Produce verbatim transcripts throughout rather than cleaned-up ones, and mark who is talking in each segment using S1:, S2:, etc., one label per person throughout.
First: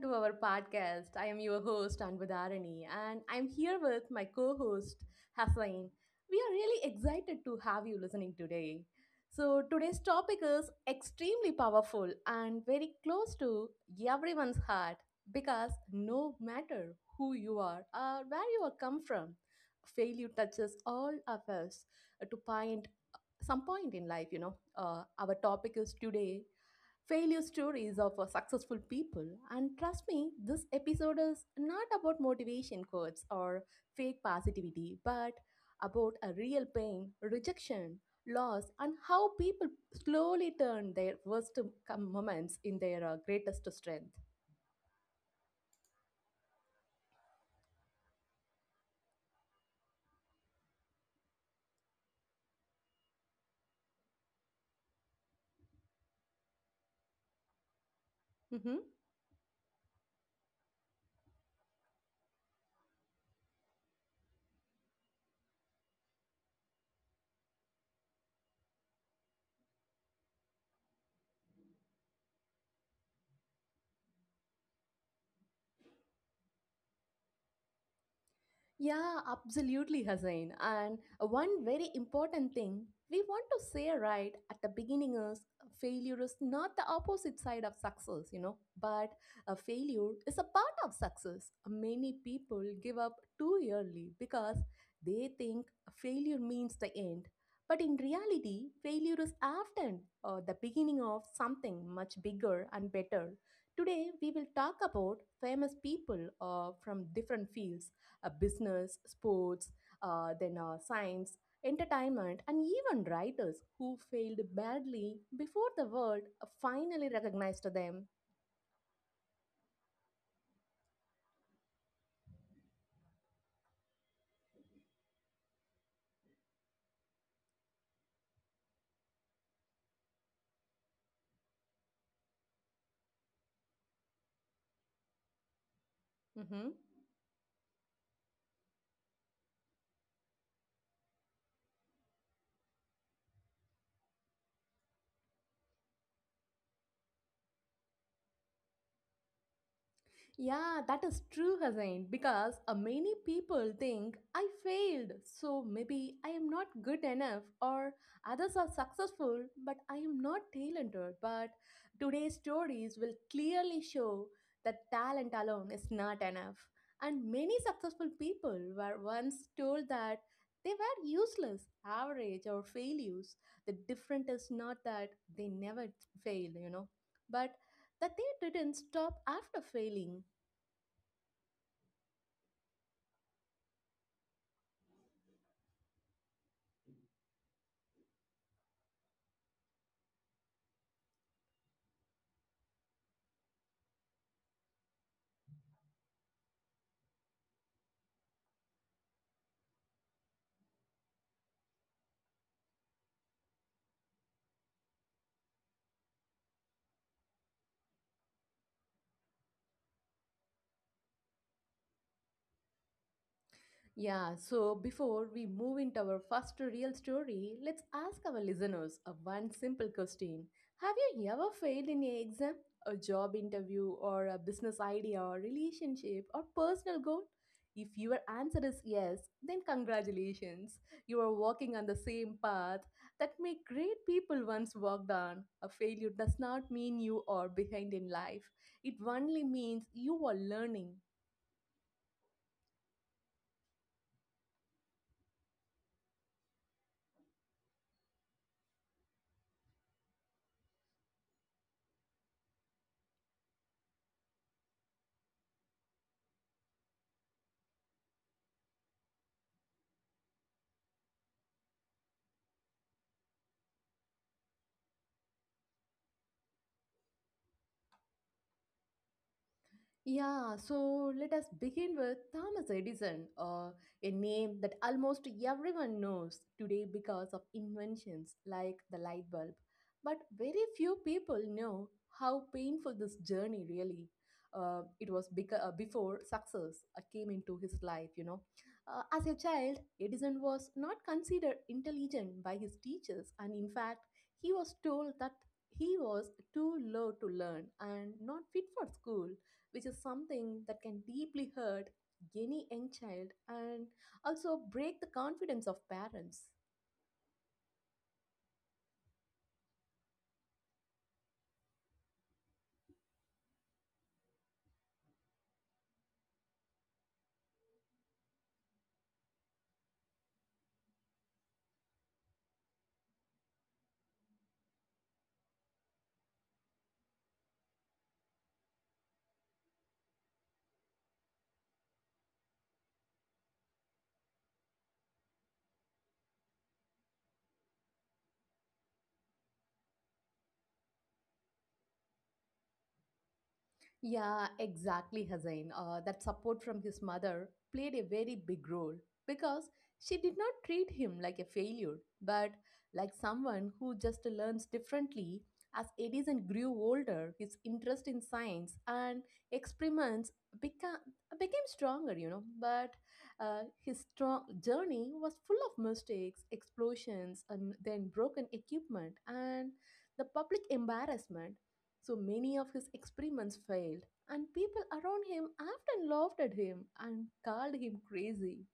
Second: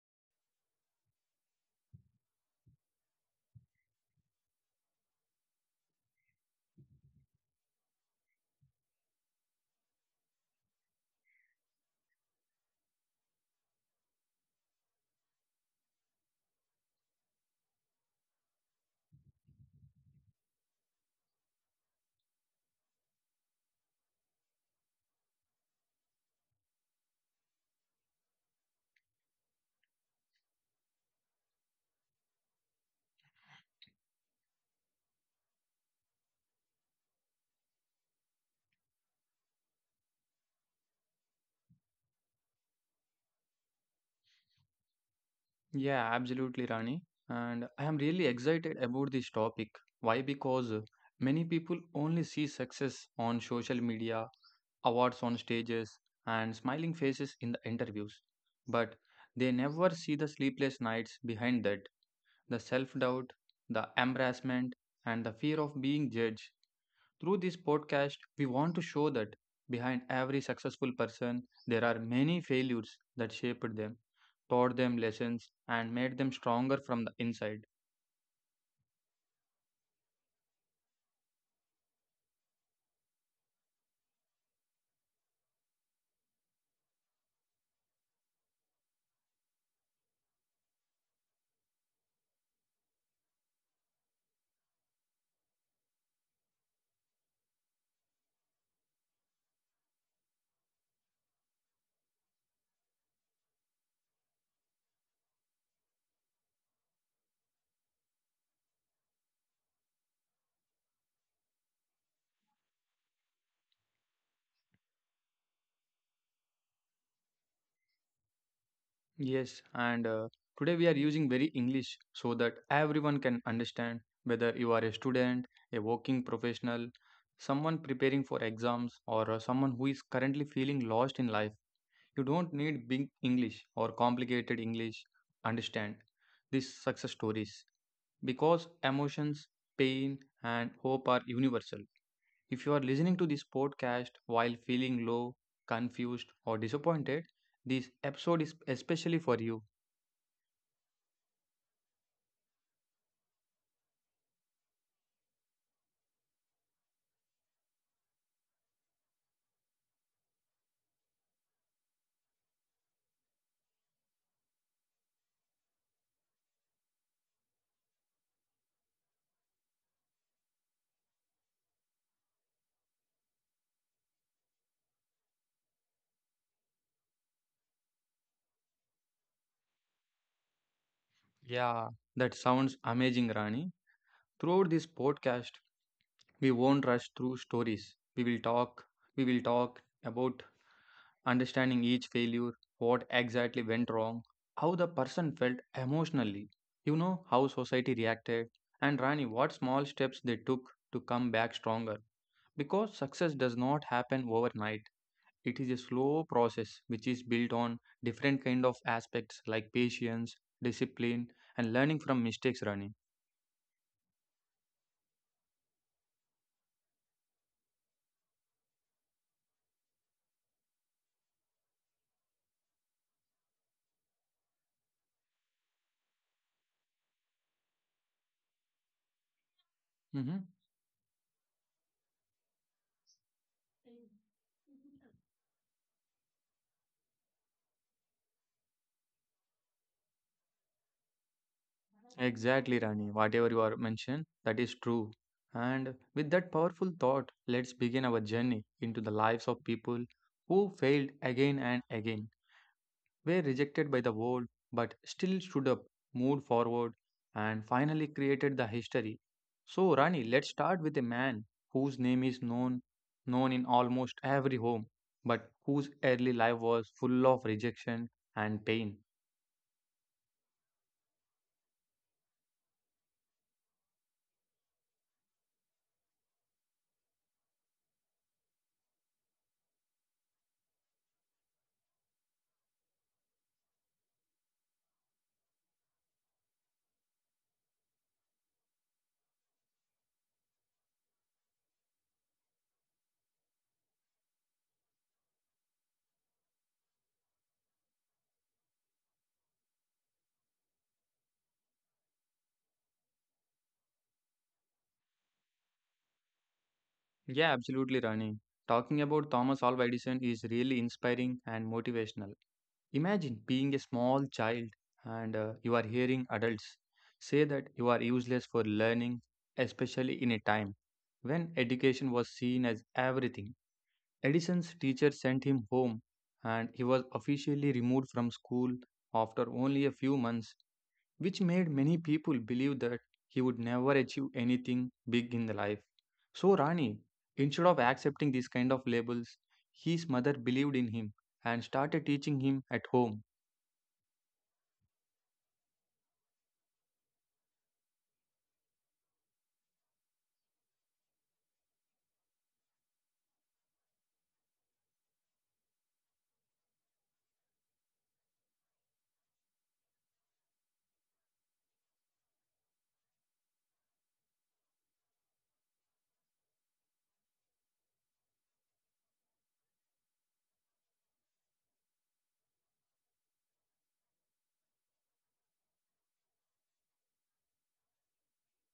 S1: to our podcast. I am your host, Anbudharani, and I'm here with my co host, Hassain. We are really excited to have you listening today. So, today's topic is extremely powerful and very close to everyone's heart because no matter who you are or where you are come from, failure touches all of us to point some point in life you know uh, our topic is today failure stories of uh, successful people. And trust me, this episode is not about motivation quotes or fake positivity, but about a real pain, rejection, loss, and how people slowly turn their worst com- moments in their uh, greatest strength.
S2: Yeah, absolutely, Rani. And I am really excited about this topic. Why? Because many people only see success on social media, awards on stages, and smiling faces in the interviews.
S1: Mm-hmm.
S2: But they never see the sleepless nights behind that, the self doubt, the embarrassment, and the fear of being judged. Through this podcast, we want to show that behind every successful person, there are many failures that shaped them, taught them lessons, and made them stronger from the inside.
S1: Yeah, absolutely, Hussain. And one very important thing we want to say right at the beginning is failure is not the opposite side of success, you know, but a failure is a part of success. Many people give up too early because they think failure means the end. But in reality, failure is often uh, the beginning of something much bigger and better. Today, we will talk about famous people uh, from different fields, uh, business, sports, uh, then uh, science, entertainment, and even writers who failed badly before the world uh, finally recognized them.
S2: Yes, and uh, today we are using very English so that everyone can understand whether you are a student, a working professional, someone preparing for exams, or uh, someone who is currently feeling lost in life. You don't need big English or complicated English. Understand these
S1: Mhm.
S2: success stories, because emotions, pain, and hope are universal. If you are listening to this podcast while feeling low, confused, or disappointed, this episode is especially for you.
S1: Yeah, that is true, Hazain, because uh, many people think I failed, so maybe I am not good enough, or others are successful, but I am not talented. But today's stories will clearly show that talent alone is not enough. And many successful people were once told that they were useless, average, or failures. The difference is not that they never failed, you know, but that they didn't stop after failing.
S2: Yeah, that sounds amazing, Rani. Throughout this podcast, we won't rush through stories. We will talk, we will talk about understanding each failure, what exactly went wrong, how the person felt emotionally, you know, how society reacted, and Rani, what small steps they took to come back stronger. Because success does not happen overnight. It is a slow process which is built on different kind of aspects like patience, discipline, and learning from mistakes, Rani.
S1: Yeah, so before we move into our first real story, let's ask our listeners a one simple question. Have you ever failed in an exam, a job interview, or a business idea, or relationship, or personal goal? If your answer is yes, then
S2: Mhm.
S1: congratulations. You are walking on the same path that many great people once walked on. A failure does not mean you are behind in life. It only means you are learning.
S2: Exactly, Rani. Whatever you are mentioned, that is true. And with that powerful thought, let's begin our journey into the lives of people who failed again and again, were rejected by the world, but still stood up, moved forward, and finally created the history. So, Rani, let's start with a man whose name is known known in almost every home, but whose early life was full of rejection and pain.
S1: Yeah, so let us begin with Thomas Edison, uh, a name that almost everyone knows today because of inventions like the light bulb. But very few people know how painful this journey really. Uh, it was beca- uh, before success uh, came into his life, you know. Uh, as a child, Edison was not considered intelligent by his teachers, and in fact, he was told that he was too low to learn and not fit for school, which is something that can deeply hurt any young child and also break the confidence of parents.
S2: Yeah, absolutely, Rani. Talking about Thomas Alva Edison is really inspiring and motivational. Imagine being a small child and uh, you are hearing adults say that you are useless for learning, especially in a time when education was seen as everything. Edison's teacher sent him home and he was officially removed from school after only a few months, which made many people believe that he would never achieve anything big in the life. So Rani, instead of accepting these kind of labels, his mother believed in him and started teaching him at home.
S1: Yeah, exactly, Hazain. Uh, that support from his mother played a very big role because she did not treat him like a failure, but like someone who just learns differently. As Edison grew older, his interest in science and experiments became became stronger, you know. But uh, his strong journey was full of mistakes, explosions, and then broken equipment and the public embarrassment. So many of his experiments failed, and people around him often laughed at him and called him crazy.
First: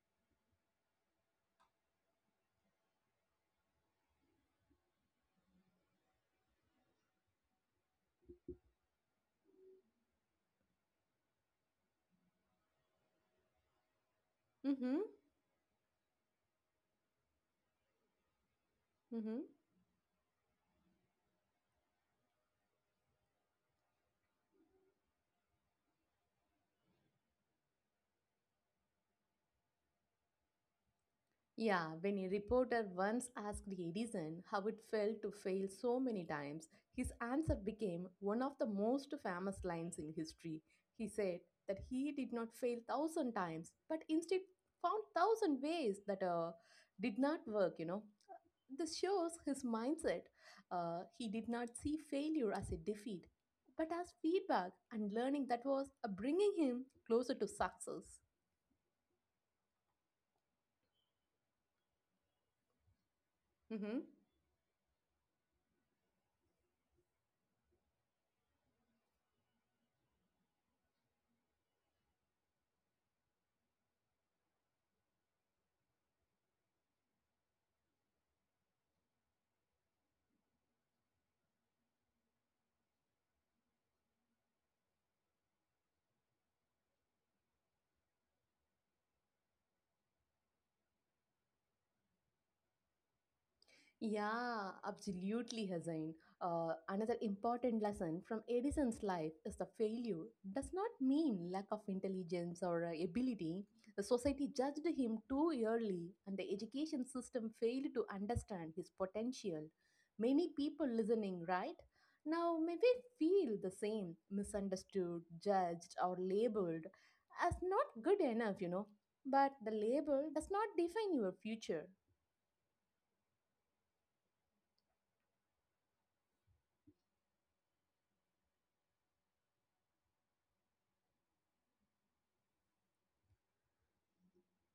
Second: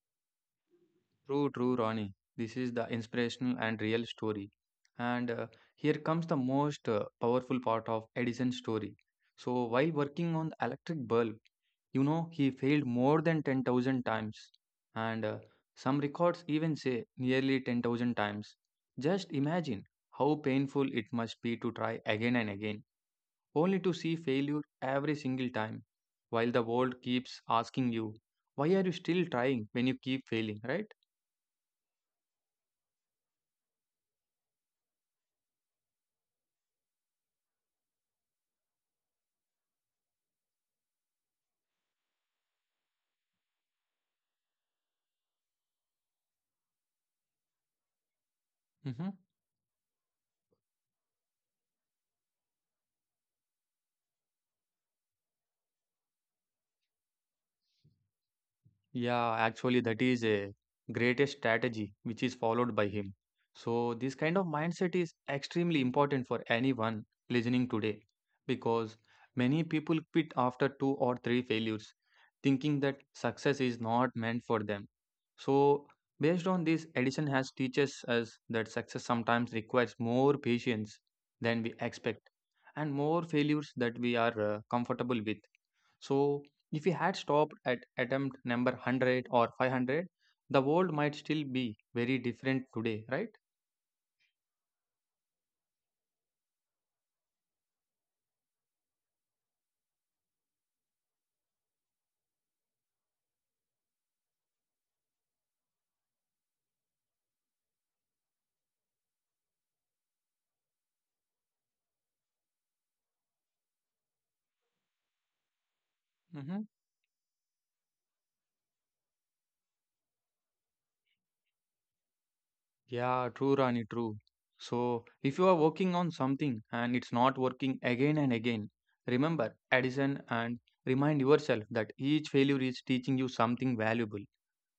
S2: True, true, Ronnie. This is the inspirational and real story. And uh, here comes the most uh, powerful part of Edison's story. So, while working on the electric bulb, you know, he failed more than ten thousand times.
S1: Mm-hmm.
S2: And uh, some records even say nearly ten thousand times. Just
S1: Mm-hmm.
S2: imagine how painful it must be to try again and again, only to see failure every single time, while the world keeps asking you, why are you still trying when you keep failing, right?
S1: Yeah, when a reporter once asked Edison how it felt to fail so many times, his answer became one of the most famous lines in history. He said that he did not fail thousand times, but instead found thousand ways that uh, did not work, you know. This
S2: Mm-hmm.
S1: shows his mindset. Uh, he did not see failure as a defeat, but as feedback and learning that was uh, bringing him closer to success.
S2: Yeah, actually, that is a greatest strategy which is followed by him. So,
S1: Mhm.
S2: this kind of mindset is extremely important for anyone listening today because many people quit after two or three failures, thinking that success is not meant for them. So, based on this, Edison has teaches us that success sometimes requires more patience than we expect and more failures that we are uh, comfortable with. So, if we had stopped at attempt number one hundred or five hundred, the world might still be very different today, right?
S1: Yeah, absolutely, Hazain. Uh, another important lesson from Edison's life is the failure does not mean lack of intelligence or uh, ability. The society judged him too early, and the education system failed to understand his potential. Many people listening right now may we feel the same, misunderstood, judged, or
S2: Mm-hmm.
S1: labeled as not good enough, you know. But the label does not define your future.
S2: Yeah, true, Rani, true. So, if you are working on something and it's not working again and again, remember, Edison, and remind yourself that each failure is teaching you something valuable.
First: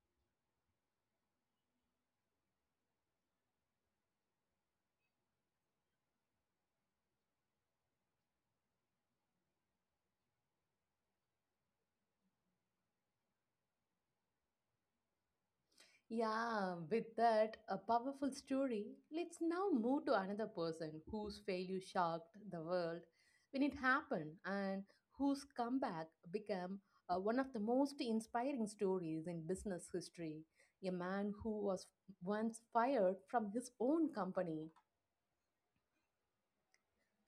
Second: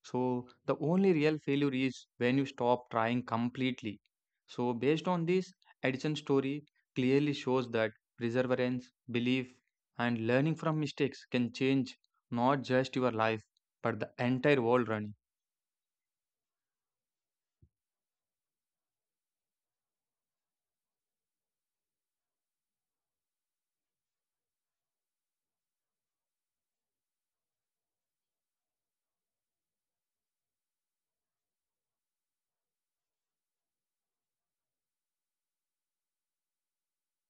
S2: So the only real failure is when you stop trying completely. So based on this, Edison story clearly shows that perseverance, belief, and learning from mistakes can change not just your life but the entire world, Rani.
S1: Yeah, with that, a powerful story, let's now move to another person whose failure shocked the world when it happened and whose comeback became uh, one of the most inspiring stories in business history. A man who was once fired from his own company.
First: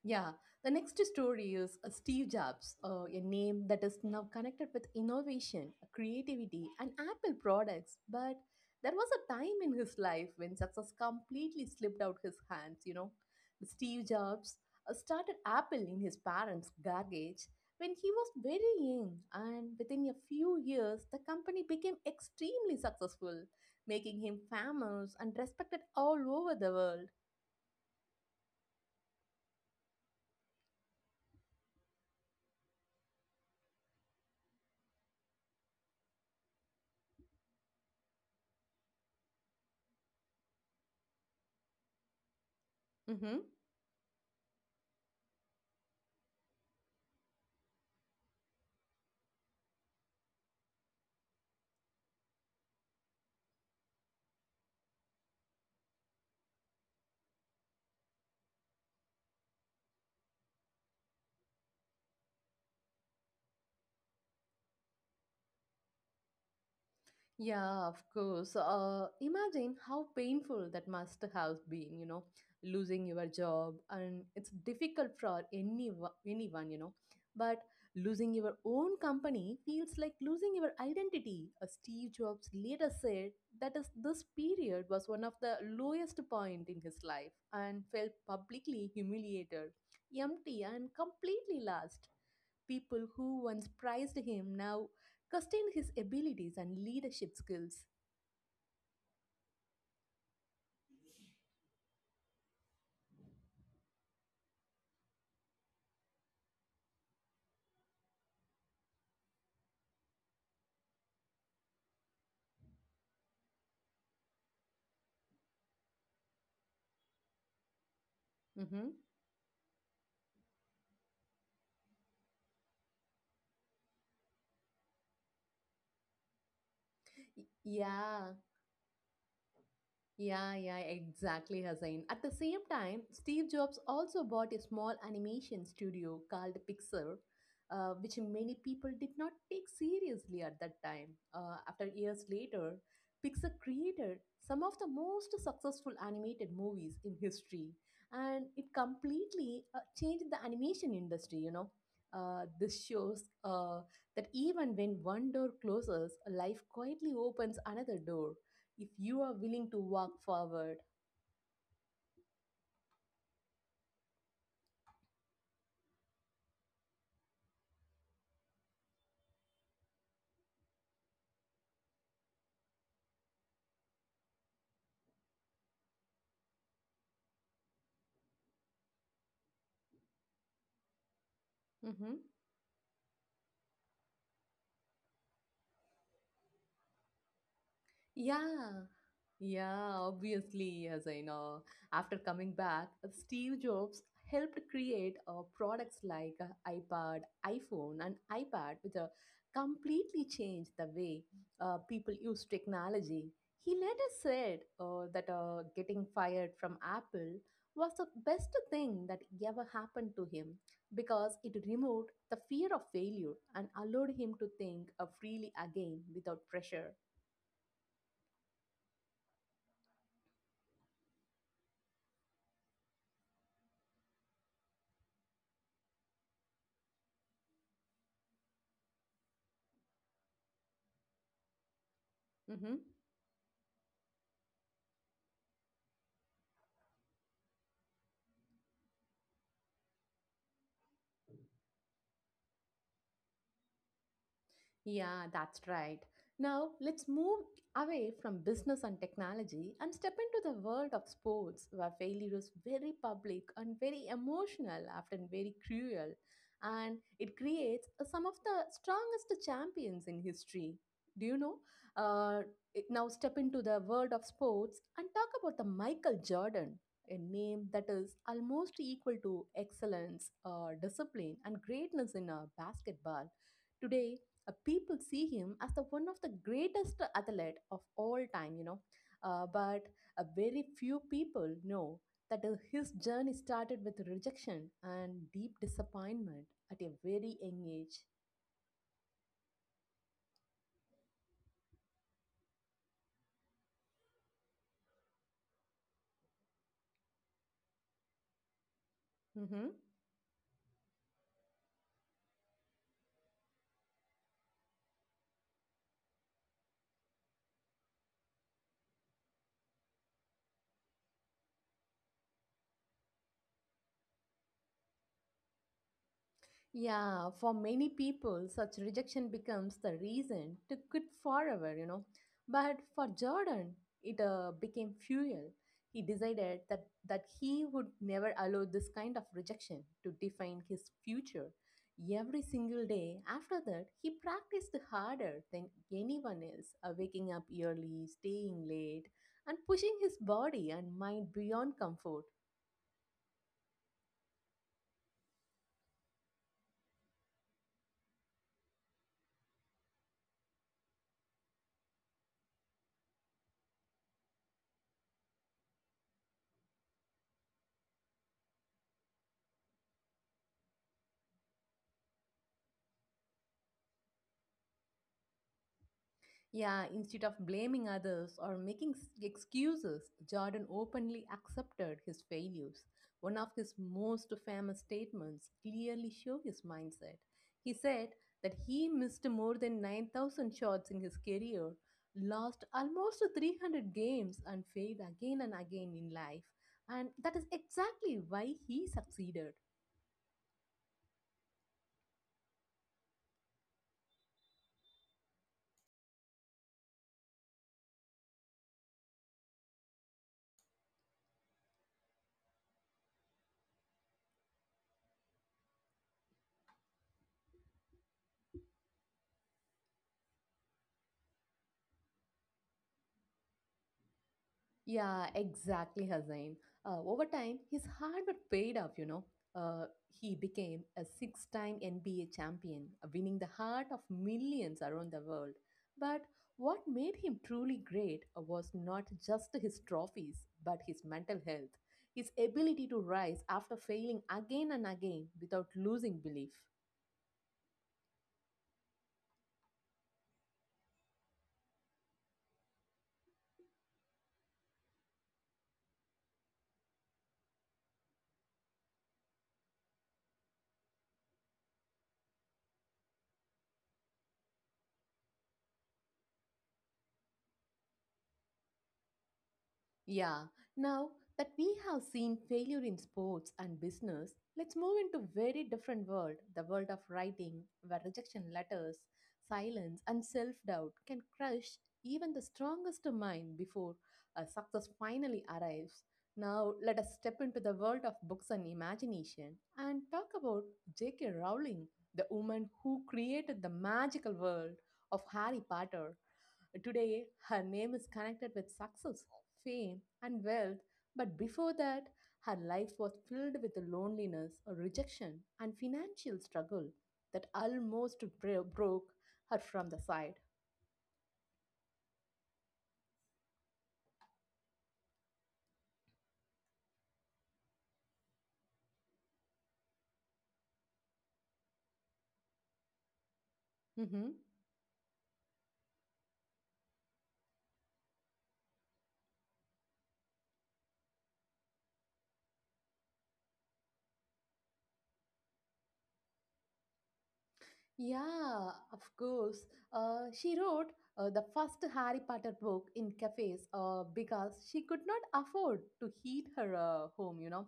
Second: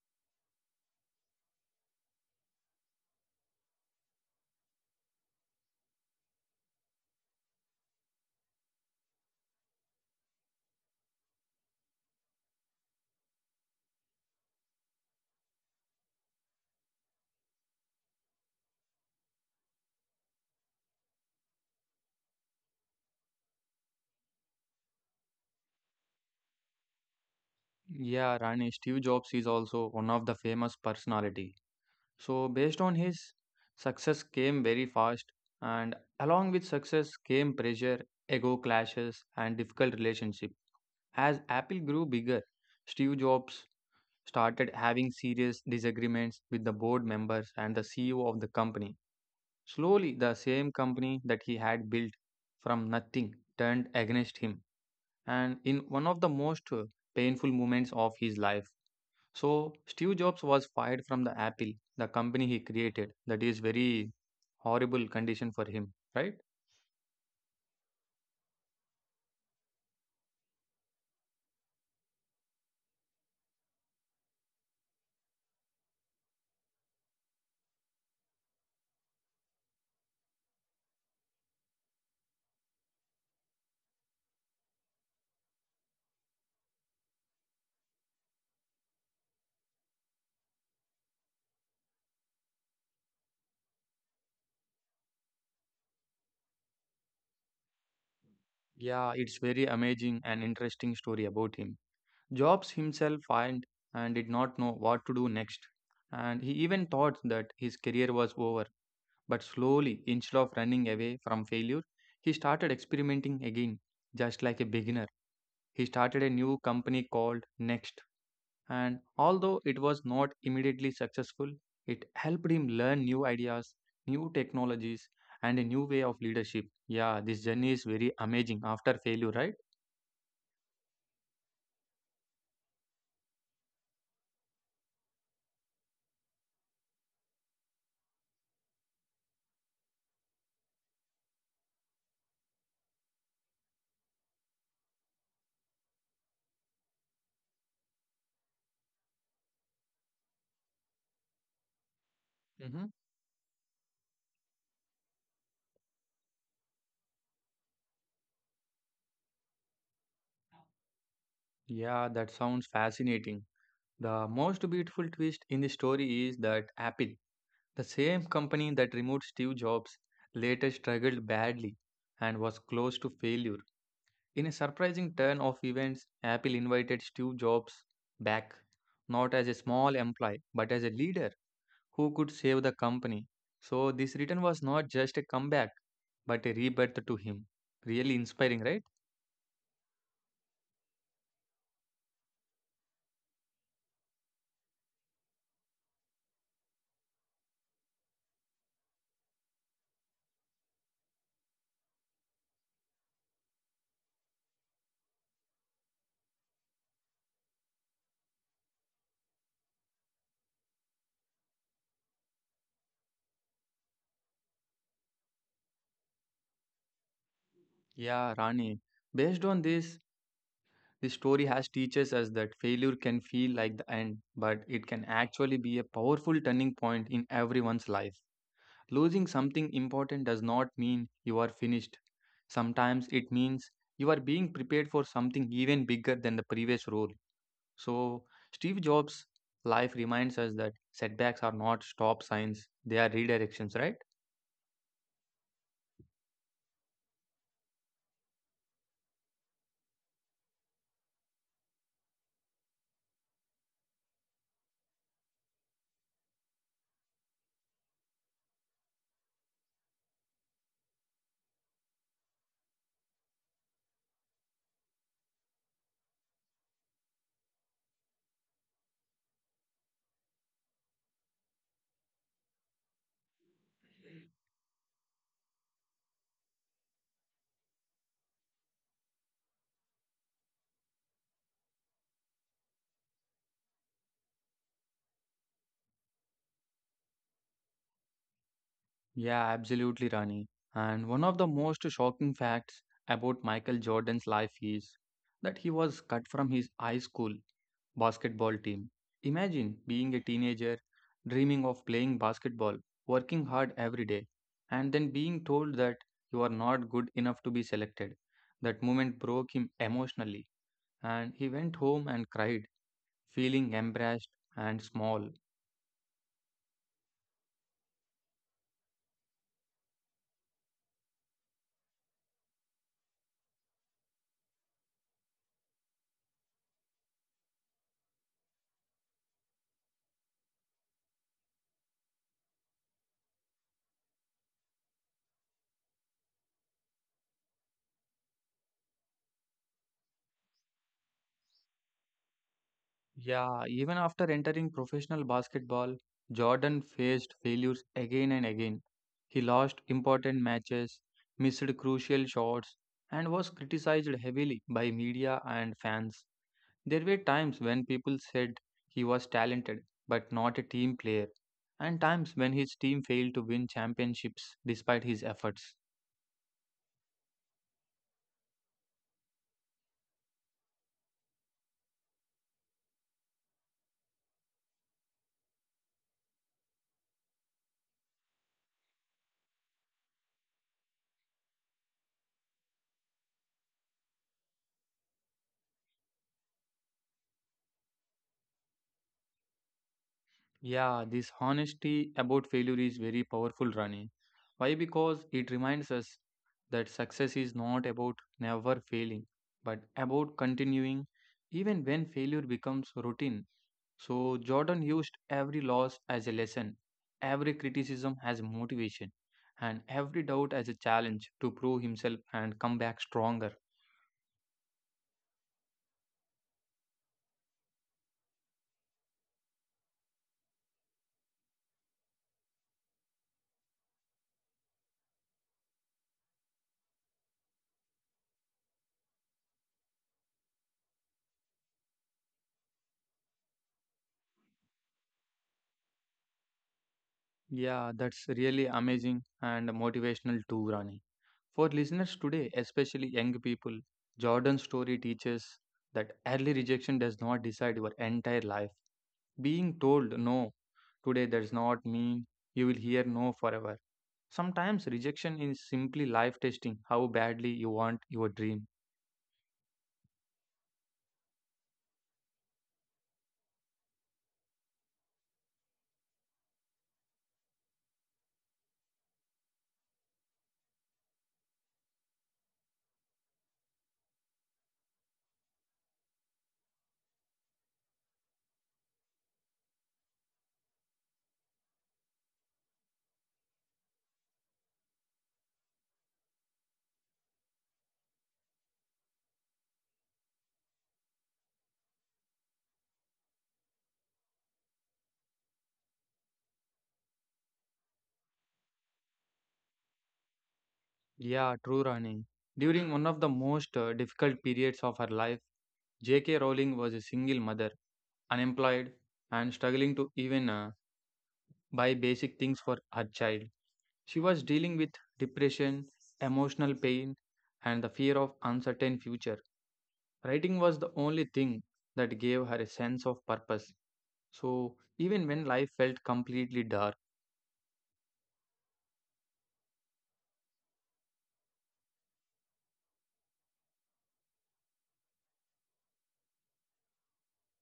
S1: Yeah, the next story is uh, Steve Jobs, uh, a name that is now connected with innovation, creativity, and Apple products. But there was a time in his life when success completely slipped out his hands, you know. Steve Jobs uh, started Apple in his parents' garage when he was very young, and within a few years, the company became extremely successful, making him famous and respected all over the world.
S2: Yeah, Rani. Steve Jobs is also one of the famous personality. So based on his success came very fast, and along with success came pressure, ego clashes, and difficult relationship. As Apple grew bigger, Steve
S1: Mm-hmm.
S2: Jobs started having serious disagreements with the board members and the C E O of the company. Slowly, the same company that he had built from nothing turned against him, and in one of the most uh, painful moments of his life. So, Steve Jobs was fired from the Apple, the company he created. That is very horrible condition for him, right?
S1: Yeah, of course. Uh, imagine how painful that must have been, you know, losing your job, and it's difficult for any anyone, you know. But losing your own company feels like losing your identity. Uh, Steve Jobs later said that is this period was one of the lowest point in his life and felt publicly humiliated, empty, and completely lost. People who once prized him now questioned his abilities and leadership skills.
S2: Yeah, it's very amazing and interesting story about him. Jobs himself find and did not know what to do next, and he even thought that his career was over. But slowly, instead of running away from failure, he started experimenting again, just like a beginner. He started a new company called Next,
S1: Mhm.
S2: and although it was not immediately successful, it helped him learn new ideas, new technologies, and a new way of leadership. Yeah,
S1: Y-
S2: this journey is very
S1: Yeah,
S2: amazing after failure, right?
S1: yeah, yeah, exactly, Hussain. At the same time, Steve Jobs also bought a small animation studio called Pixar, uh, which many people did not take seriously at that time. Uh, after years later, Pixar created some of the most successful animated movies in history, and it completely uh, changed the animation industry, you know. Uh, this
S2: Mm-hmm.
S1: shows uh, that even when one door closes, life quietly opens another door if you are willing to walk forward.
S2: Yeah, that sounds fascinating. The most beautiful twist in the story is that Apple, the same company that removed Steve Jobs, later struggled badly and was close to failure. In a surprising turn of events, Apple invited Steve Jobs back, not as a small employee, but as a leader
S1: Mm-hmm.
S2: who could save the company. So, this return was not just a comeback, but a rebirth to him. Really inspiring,
S1: Yeah,
S2: right?
S1: yeah, obviously, yes, I know. After coming back, Steve Jobs helped create uh, products like uh, iPod, iPhone, and iPad, which uh, completely changed the way uh, people use technology. He later said uh, that uh, getting fired from Apple was the best thing that ever happened to him because it removed the fear of failure and allowed him to think uh, freely again without pressure.
S2: Yeah, Rani. Based on this, this story has teaches us that failure can feel like the end, but it can actually be a powerful turning point in everyone's life. Losing something important does not mean you are finished.
S1: Mm-hmm.
S2: Sometimes it means you are being prepared for something even bigger than the previous role. So, Steve Jobs' life reminds us that setbacks are not stop signs, they are redirections, right?
S1: Yeah, that's right. Now, let's move away from business and technology and step into the world of sports, where failure is very public and very emotional, often very cruel, and it creates uh, some of the strongest champions in history. Do you know? Uh, it- Now, step into the world of sports and talk about the Michael Jordan, a name that is almost equal to excellence, uh, discipline, and greatness in uh, basketball. Today, uh, people see him as the one of the greatest athlete of all time, you know. Uh, but uh, very few people know that uh, his journey started with rejection and deep disappointment at a very young age.
S2: Yeah, absolutely, Rani. And one of the most shocking facts about Michael Jordan's life is that he was cut from his high school basketball team.
S1: Mhm.
S2: Imagine being a teenager, dreaming of playing basketball, working hard every day, and then being told that you are not good enough to be selected. That moment broke him emotionally, and he went home and cried, feeling embarrassed and small.
S1: Yeah, for many people, such rejection becomes the reason to quit forever, you know. But for Jordan, it uh, became fuel. He decided that, that he would never allow this kind of rejection to define his future. Every single day after that, he practiced harder than anyone else, uh, waking up early, staying late, and pushing his body and mind beyond comfort.
S2: Yeah, even after entering professional basketball, Jordan faced failures again and again. He lost important matches, missed crucial shots, and was criticized heavily by media and fans. There were times when people said he was talented but not a team player, and times when his team failed to win championships despite his efforts.
S1: Yeah, instead of blaming others or making s- excuses, Jordan openly accepted his failures. One of his most famous statements clearly show his mindset. He said that he missed more than nine thousand shots in his career, lost almost three hundred games, and failed again and again in life. And that is exactly why he succeeded.
S2: Yeah, this honesty about failure is very powerful, Rani. Why? Because it reminds us that success is not about never failing, but about continuing even when failure becomes routine. So, Jordan used every loss as a lesson, every criticism as motivation, and every doubt as a challenge to prove himself and come back stronger.
S1: Yeah, exactly, Hussain. Uh, over time, his hard work paid off, you know. Uh, he became a six time N B A champion, uh, winning the heart of millions around the world. But what made him truly great uh, was not just his trophies, but his mental health, his ability to rise after failing again and again without losing belief.
S2: Yeah, that's really amazing and motivational too, Rani. For listeners today, especially young people, Jordan's story teaches that early rejection does not decide your entire life. Being told no today does not mean you will hear no forever. Sometimes rejection is simply life testing how badly you want your dream.
S1: Yeah, now that we have seen failure in sports and business, let's move into very different world, the world of writing, where rejection letters, silence and self-doubt can crush even the strongest mind before a success finally arrives. Now, let us step into the world of books and imagination and talk about J K. Rowling, the woman who created the magical world of Harry Potter. Today, her name is connected with success, fame, and wealth, but before that, her life was filled with loneliness, rejection, and financial struggle that almost bro- broke her from the side.
S2: Yeah, true, Rani. During one of the most uh, difficult periods of her life, J K. Rowling was a single mother, unemployed, and struggling to even uh, buy basic things for her child. She
S1: Mhm.
S2: was dealing with depression, emotional pain, and the fear of uncertain future. Writing was the only thing that gave her a sense of purpose. So even when life felt completely dark,
S1: Yeah, of course. Uh, she wrote uh, the first Harry Potter book in cafes uh, because she could not afford to heat her uh, home, you know.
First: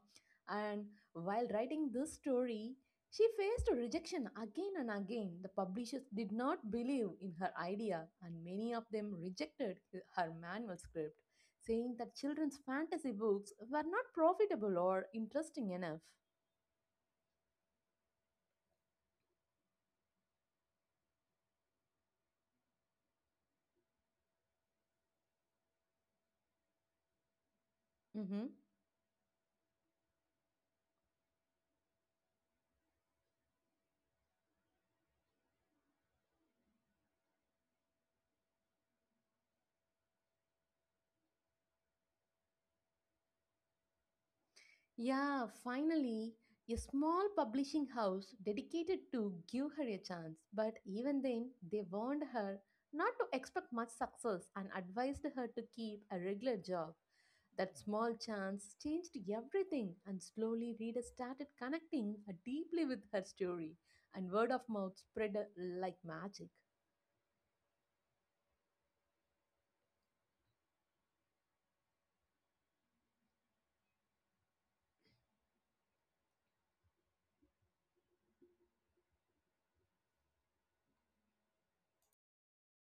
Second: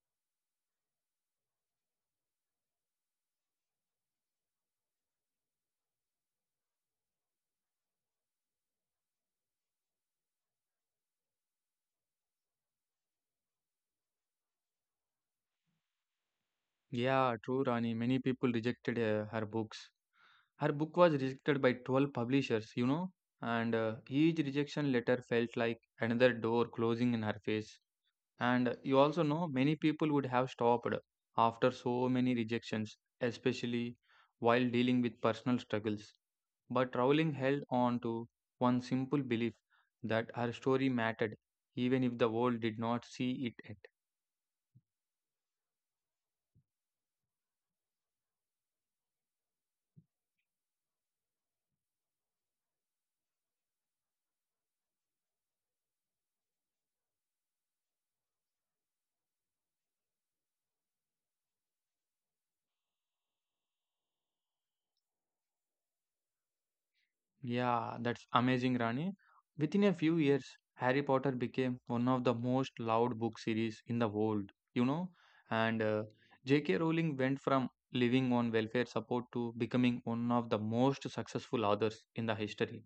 S1: And while writing this story, she faced rejection again and again. The publishers did not believe in her idea, and many of them rejected h- her manual script, saying that children's fantasy books were not profitable or interesting enough.
S2: yeah, true, Rani. Many people rejected uh, her books. Her book was rejected by twelve publishers, you know, and uh, each rejection letter felt like another door closing in her face.
S1: Mm-hmm.
S2: And you also know many people would have stopped after so many rejections, especially while dealing with personal struggles. But Rowling held on to one simple belief that her story mattered, even if the world did not see it.
S1: Yeah, finally, a small publishing house dedicated to give her a chance. But even then, they warned her not to expect much success and advised her to keep a regular job. That small chance changed everything, and slowly readers started connecting deeply with her story, and word of mouth spread like magic.
S2: Yeah, that's amazing, Rani. Within a few years, Harry Potter became one of the most loved book series in the world, you know. And uh, J K. Rowling went from living on welfare support to becoming one of the most successful authors in the history.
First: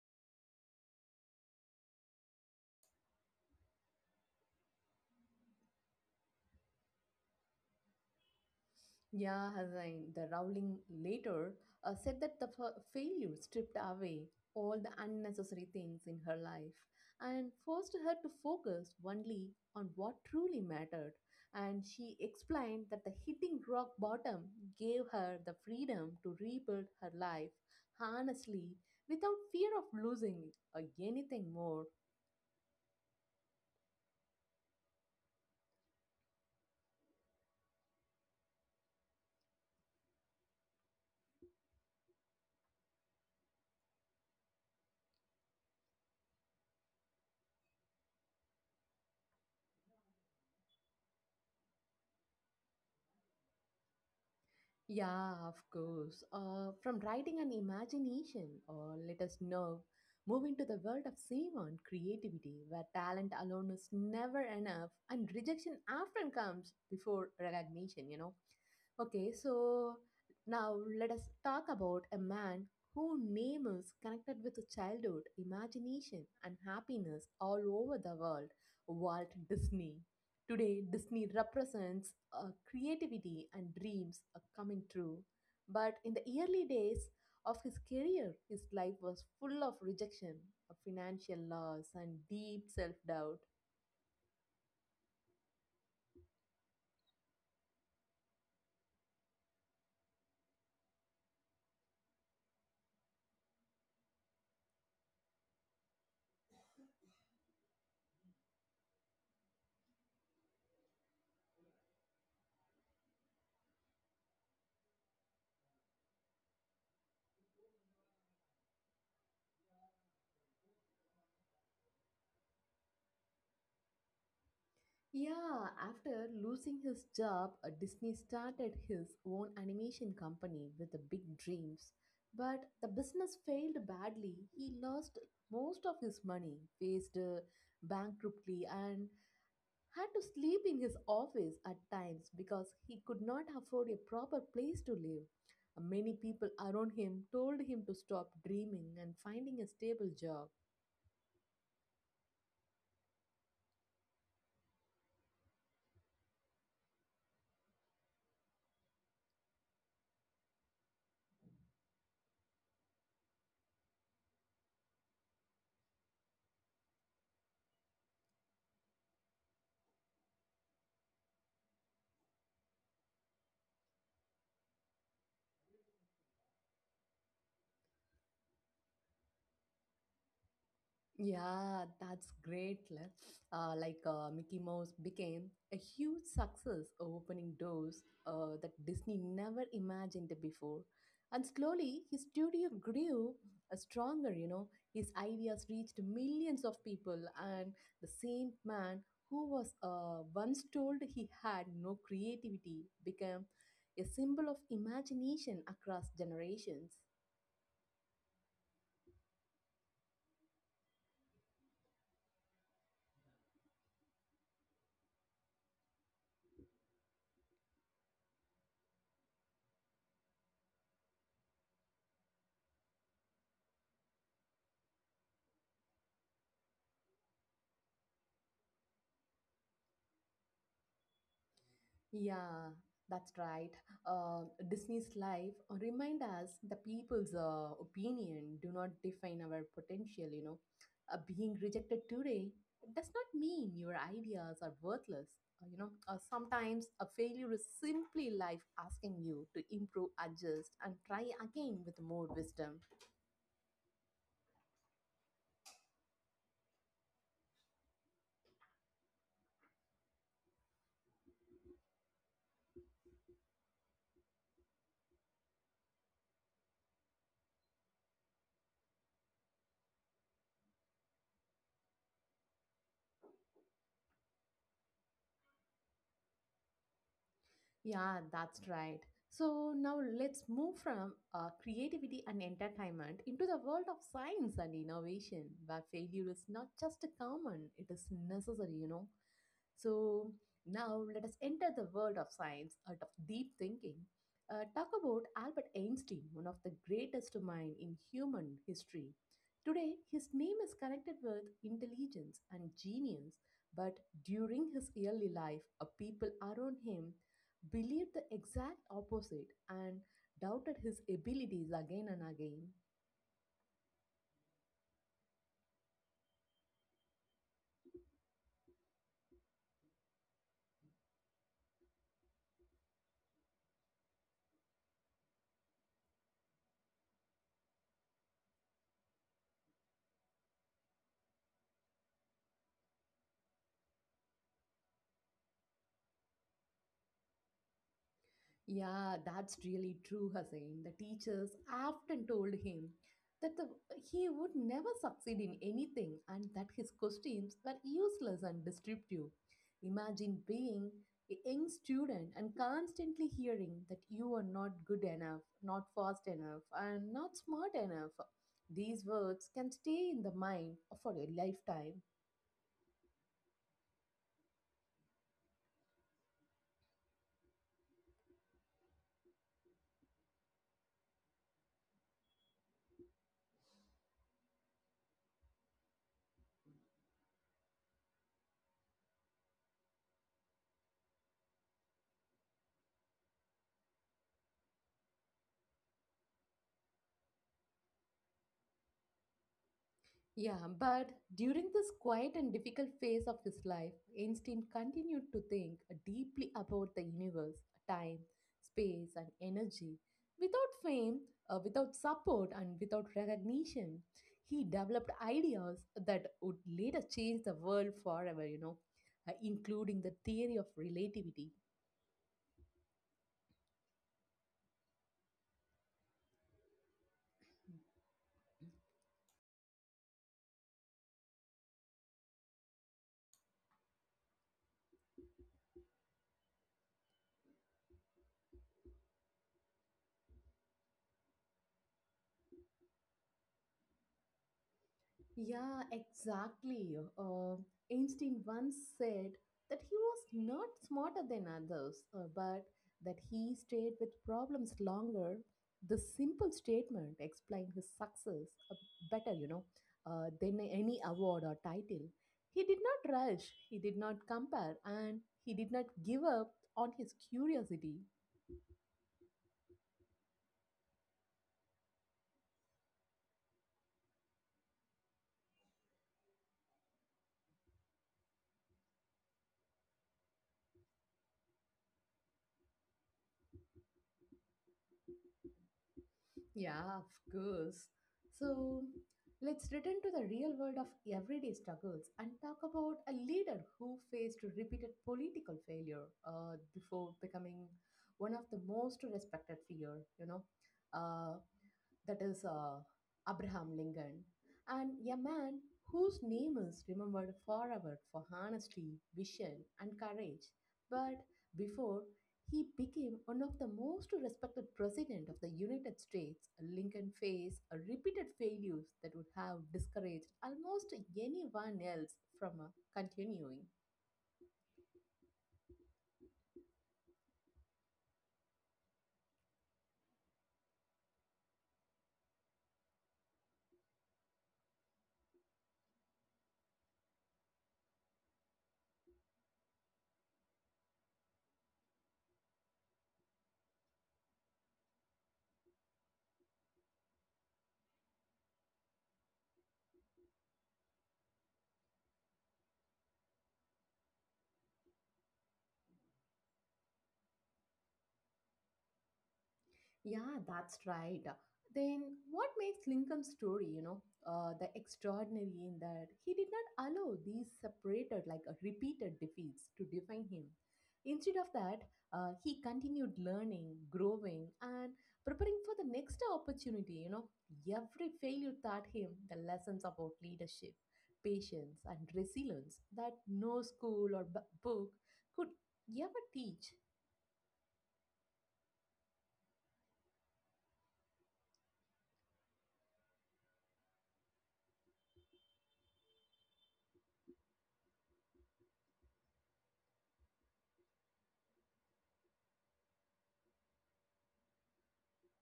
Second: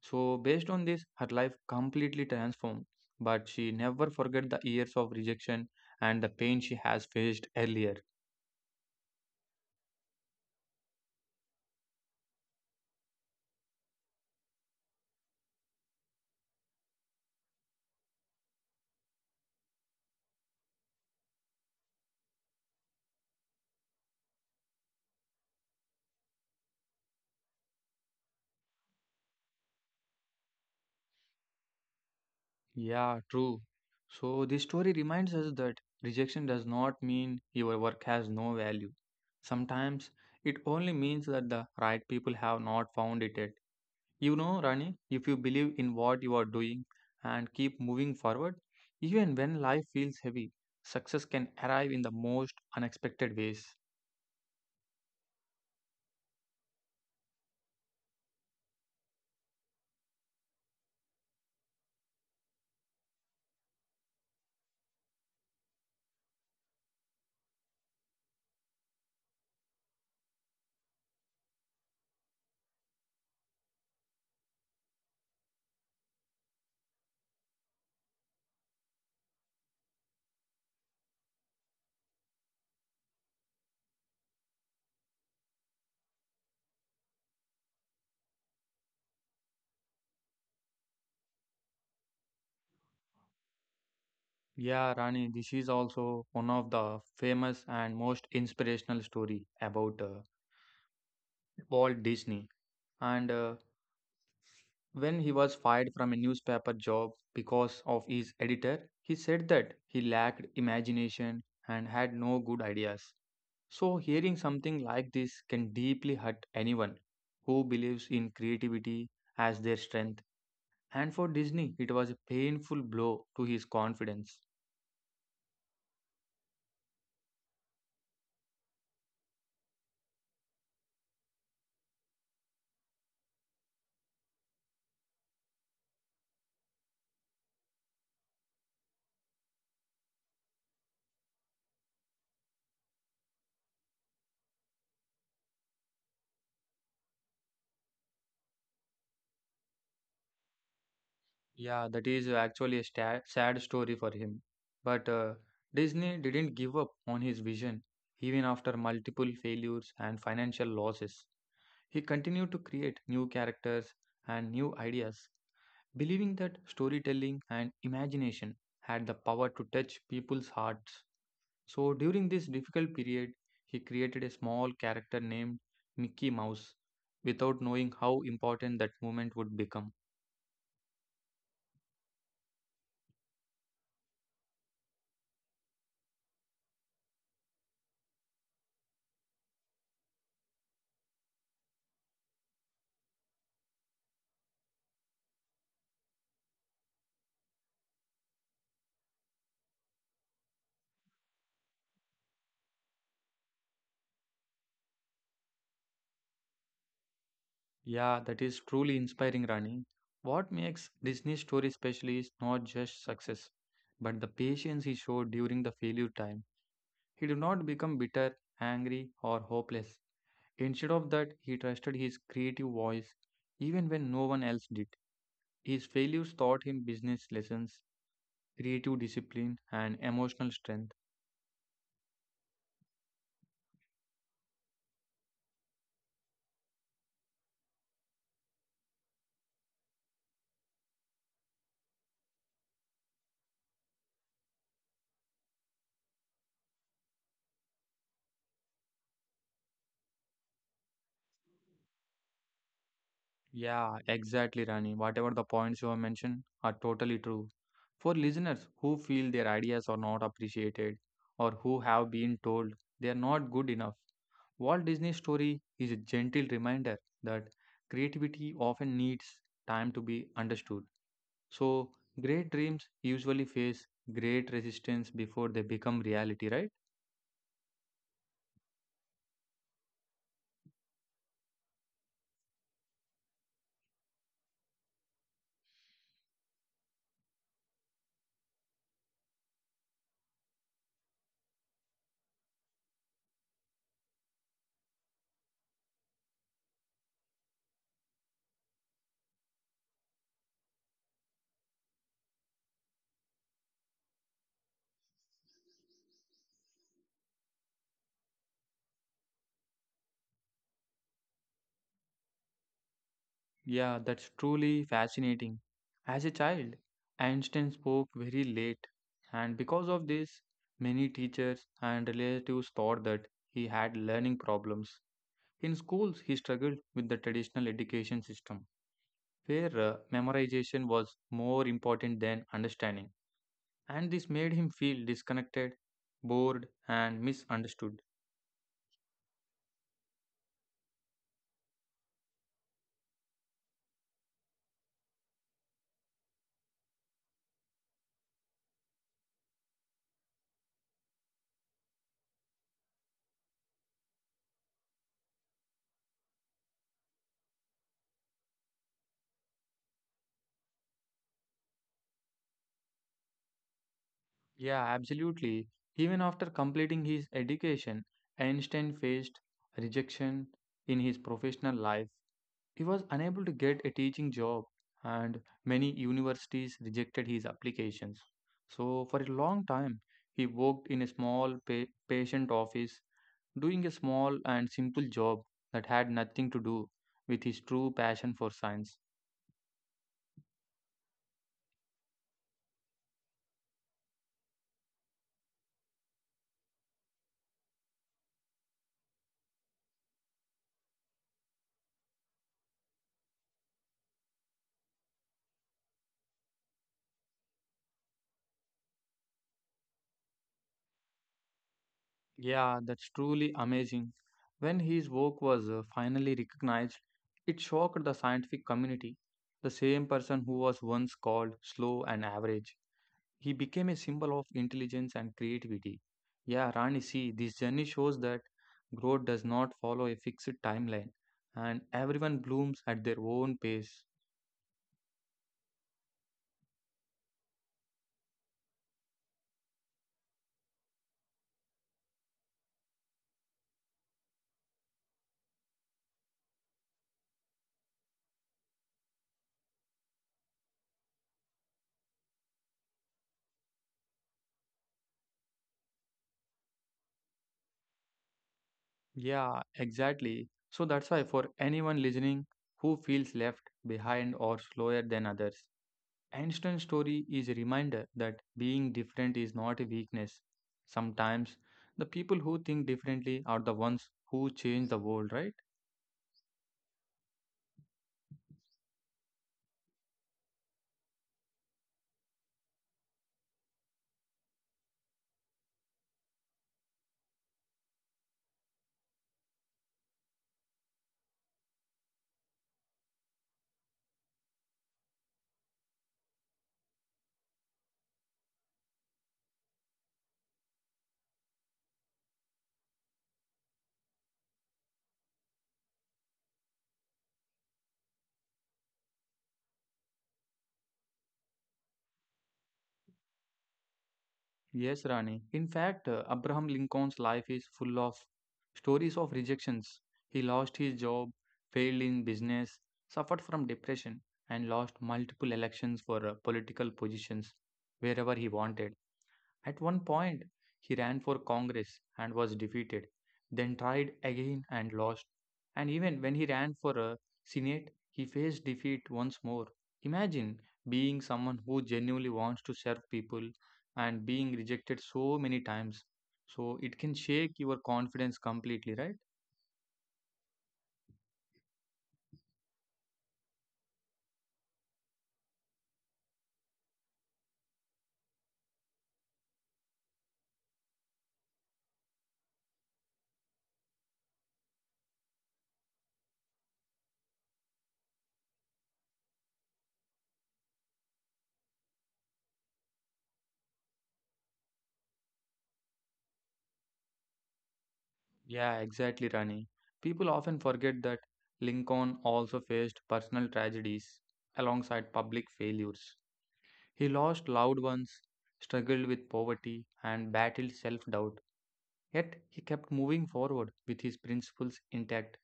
S2: So, based on this, her life completely transformed, but she never forget the years of rejection and the pain she has faced earlier.
S1: Yeah, Hazzain, the Rowling later uh, said that the f- failure stripped away all the unnecessary things in her life and forced her to focus only on what truly mattered. And she explained that the hitting rock bottom gave her the freedom to rebuild her life honestly without fear of losing uh, anything more.
S2: Yeah, true. So this story reminds us that rejection does not mean your work has no value. Sometimes it only means that the right people have not found it yet. You know, Rani, if you believe in what you are doing and keep moving forward, even when life feels heavy, success can arrive in the most unexpected ways.
S1: Yeah, of course. Uh, from writing and imagination, or let us know, move into the world of cinema and creativity, where talent alone is never enough, and rejection often comes before recognition. You know. Okay, so now let us talk about a man whose name is connected with childhood, imagination, and happiness all over the world, Walt Disney. Today, Disney represents uh, creativity and dreams uh, coming true. But in the early days of his career, his life was full of rejection, of financial loss, and deep self doubt.
S2: Yeah, Rani, this is also one of the famous and most inspirational story about uh, Walt Disney and uh, when he was fired from a newspaper job because of his editor, he said that he lacked imagination and had no good ideas. So, hearing something like this can deeply hurt anyone who believes in creativity as their strength. And for Disney, it was a painful blow to his confidence.
S1: Yeah, after losing his job, uh, Disney started his own animation company with the big dreams. But the business failed badly. He lost most of his money, faced uh, bankruptcy, and had to sleep in his office at times because he could not afford a proper place to live. Many people around him told him to stop dreaming and finding a stable job.
S2: Yeah, that is actually a sta- sad story for him. But uh, Disney didn't give up on his vision even after multiple failures and financial losses. He continued to create new characters and new ideas, believing that storytelling and imagination had the power to touch people's hearts. So, during this difficult period, he created a small character named Mickey Mouse without knowing how important that moment would become.
S1: Yeah, that's great. Le. Uh, like uh, Mickey Mouse became a huge success, opening doors uh, that Disney never imagined before. And slowly, his studio grew uh, stronger, you know. His ideas reached millions of people, and the same man who was uh, once told he had no creativity became a symbol of imagination across generations.
S2: Yeah, that is truly inspiring, Rani. What makes Disney story special is not just success, but the patience he showed during the failure time. He did not become bitter, angry, or hopeless. Instead of that, he trusted his creative voice even when no one else did. His failures taught him business lessons, creative discipline, and emotional strength.
S1: Yeah, that's right. Uh, Disney's life remind us the people's uh, opinion do not define our potential. You know, uh, being rejected today does not mean your ideas are worthless. Uh, you know, uh, sometimes a failure is simply life asking you to improve, adjust, and try again with more wisdom.
S2: Yeah, exactly, Rani. Whatever the points you have mentioned are totally true. For listeners who feel their ideas are not appreciated or who have been told they are not good enough, Walt Disney's story is a gentle reminder that creativity often needs time to be understood. So, great dreams usually face great resistance before they become reality, right?
S1: Yeah, that's right. So now let's move from uh, creativity and entertainment into the world of science and innovation, where failure is not just a common, it is necessary, you know. So, now let us enter the world of science and of deep thinking. Uh, talk about Albert Einstein, one of the greatest minds in human history. Today, his name is connected with intelligence and genius, but during his early life, uh, people around him believed the exact opposite and doubted his abilities again and again.
S2: Yeah, that's truly fascinating. As a child, Einstein spoke very late, and because of this, many teachers and relatives thought that he had learning problems. In schools, he struggled with the traditional education system, where uh, memorization was more important than understanding, and this made him feel disconnected, bored, and misunderstood.
S1: Yeah, that's really true, Hussein. The teachers often told him that the, he would never succeed in anything and that his questions were useless and destructive. Imagine being a young student and constantly hearing that you are not good enough, not fast enough, and not smart enough. These words can stay in the mind for a lifetime.
S2: Yeah, absolutely. Even after completing his education, Einstein faced rejection in his professional life. He was unable to get a teaching job, and many universities rejected his applications. So, for a long time, he worked in a small pa patient office, doing a small and simple job that had nothing to do with his true passion for science.
S1: Yeah, but during this quiet and difficult phase of his life, Einstein continued to think deeply about the universe, time, space, and energy. Without fame, uh, without support, and without recognition, he developed ideas that would later change the world forever, you know, uh, including the theory of relativity.
S2: Yeah, that's truly amazing. When his work was uh, finally recognized, it shocked the scientific community. The same person who was once called slow and average, he became a symbol of intelligence and creativity. Yeah, Rani, see, this journey shows that growth does not follow a fixed timeline and everyone blooms at their own pace.
S1: Yeah, exactly. Uh, Einstein once said that he was not smarter than others, uh, but that he stayed with problems longer. The simple statement explained his success uh, better, you know, uh, than any award or title. He did not rush, he did not compare, and he did not give up on his curiosity.
S2: Yeah, exactly. So that's why for anyone listening who feels left behind or slower than others, Einstein's story is a reminder that being different is not a weakness. Sometimes the people who think differently are the ones who change the world, right?
S1: Yeah, of course. So let's return to the real world of everyday struggles and talk about a leader who faced repeated political failure uh, before becoming one of the most respected figure. You know, uh, that is uh, Abraham Lincoln, and a man whose name is remembered forever for honesty, vision, and courage. But before he became one of the most respected president of the United States, Lincoln faced a repeated failures that would have discouraged almost anyone else from uh, continuing.
S2: Yes, Rani. In fact, uh, Abraham Lincoln's life is full of stories of rejections. He lost his job, failed in business, suffered from depression, and lost multiple elections for uh, political positions wherever he wanted. At one point, he ran for Congress and was defeated, then tried again and lost. And even when he ran for a Senate, he faced defeat once more. Imagine being someone who genuinely wants to serve people and being rejected so many times. So it can shake your confidence completely, right?
S1: Yeah, that's right. Then what makes Lincoln's story, you know, uh, the extraordinary in that he did not allow these separated, like uh, repeated defeats to define him. Instead of that, uh, he continued learning, growing, and preparing for the next opportunity. You know, every failure taught him the lessons about leadership, patience, and resilience that no school or bu- book could ever teach.
S2: Yeah, exactly, Rani. People often forget that Lincoln also faced personal tragedies alongside public failures. He lost loved ones, struggled with poverty, and battled self doubt. Yet he kept moving forward with his principles intact.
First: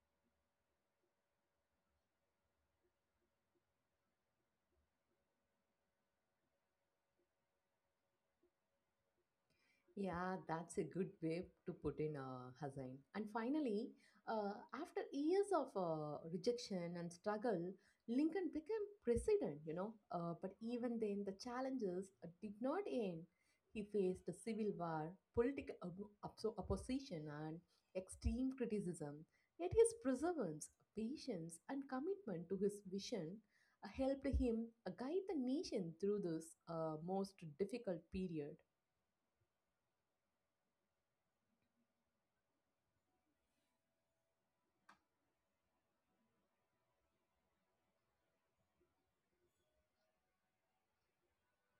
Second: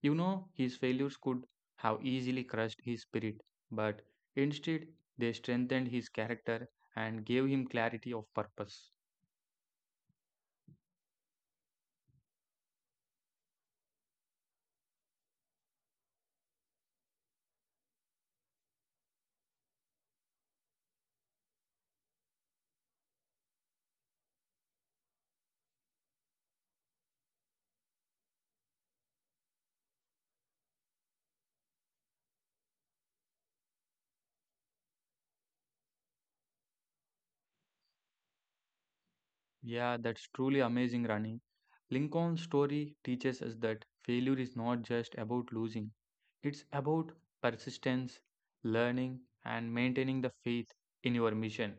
S2: You know, his failures could have easily crushed his spirit, but instead they strengthened his character and gave him clarity of purpose.
S1: Yeah, that's a good way to put in uh, Hassan. And finally, uh, after years of uh, rejection and struggle, Lincoln became president, you know. Uh, but even then, the challenges uh, did not end. He faced a civil war, political op- oppo- opposition, and extreme criticism. Yet his perseverance, patience, and commitment to his vision uh, helped him uh, guide the nation through this uh, most difficult period.
S2: Yeah, that's truly amazing, Rani. Lincoln's story teaches us that failure is not just about losing, it's about persistence, learning, and maintaining the faith in your mission,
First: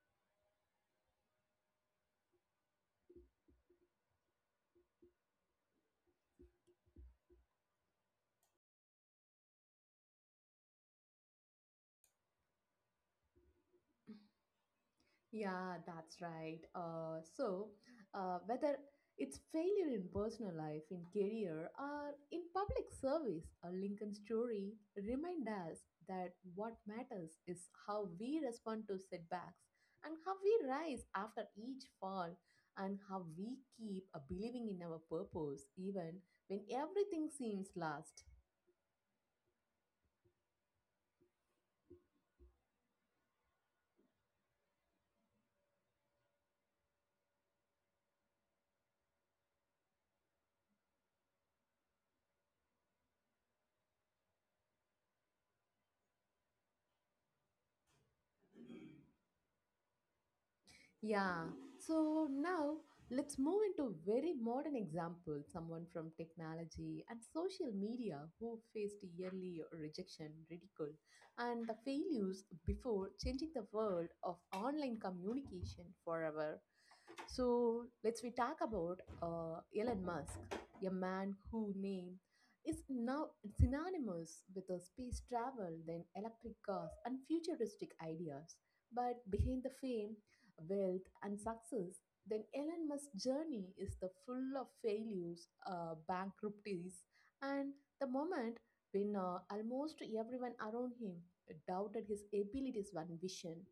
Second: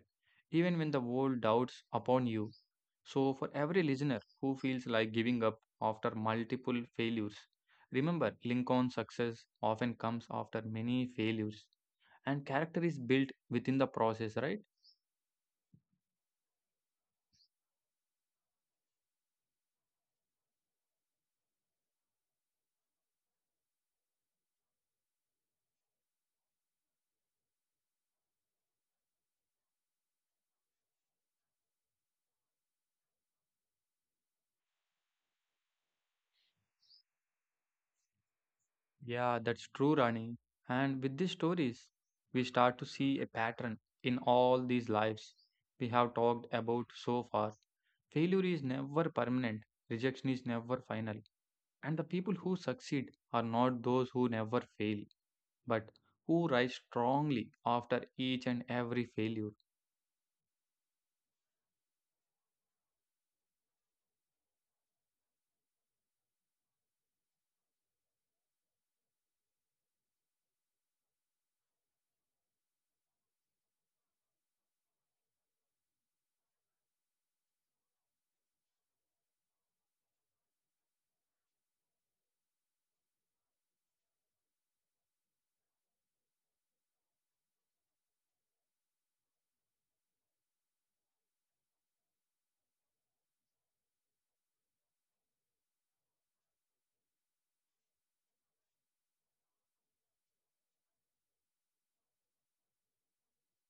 S2: even when the world doubts upon you. So, for every listener who feels like giving up after multiple failures, remember Lincoln's success often comes after many failures, and character is built within the process, right?
S1: Yeah, that's right. Uh, so, uh, whether it's failure in personal life, in career, or in public service, a Lincoln story remind us that what matters is how we respond to setbacks and how we rise after each fall and how we keep uh, believing in our purpose even when everything seems lost.
S2: Yeah, that's true, Rani. And with these stories, we start to see a pattern in all these lives we have talked about so far. Failure is never permanent, rejection is never final. And the people who succeed are not those who never fail, but who rise strongly after each and every failure.
S1: Yeah. So now let's move into very modern example, someone from technology and social media who faced yearly rejection, ridicule, and the failures before changing the world of online communication forever. So let's we talk about uh, Elon Musk, a man who name is now synonymous with the space travel, then electric cars and futuristic ideas. But behind the fame wealth, and success, then Elon Musk's journey is the full of failures, uh, bankruptcies, and the moment when uh, almost everyone around him doubted his abilities and vision.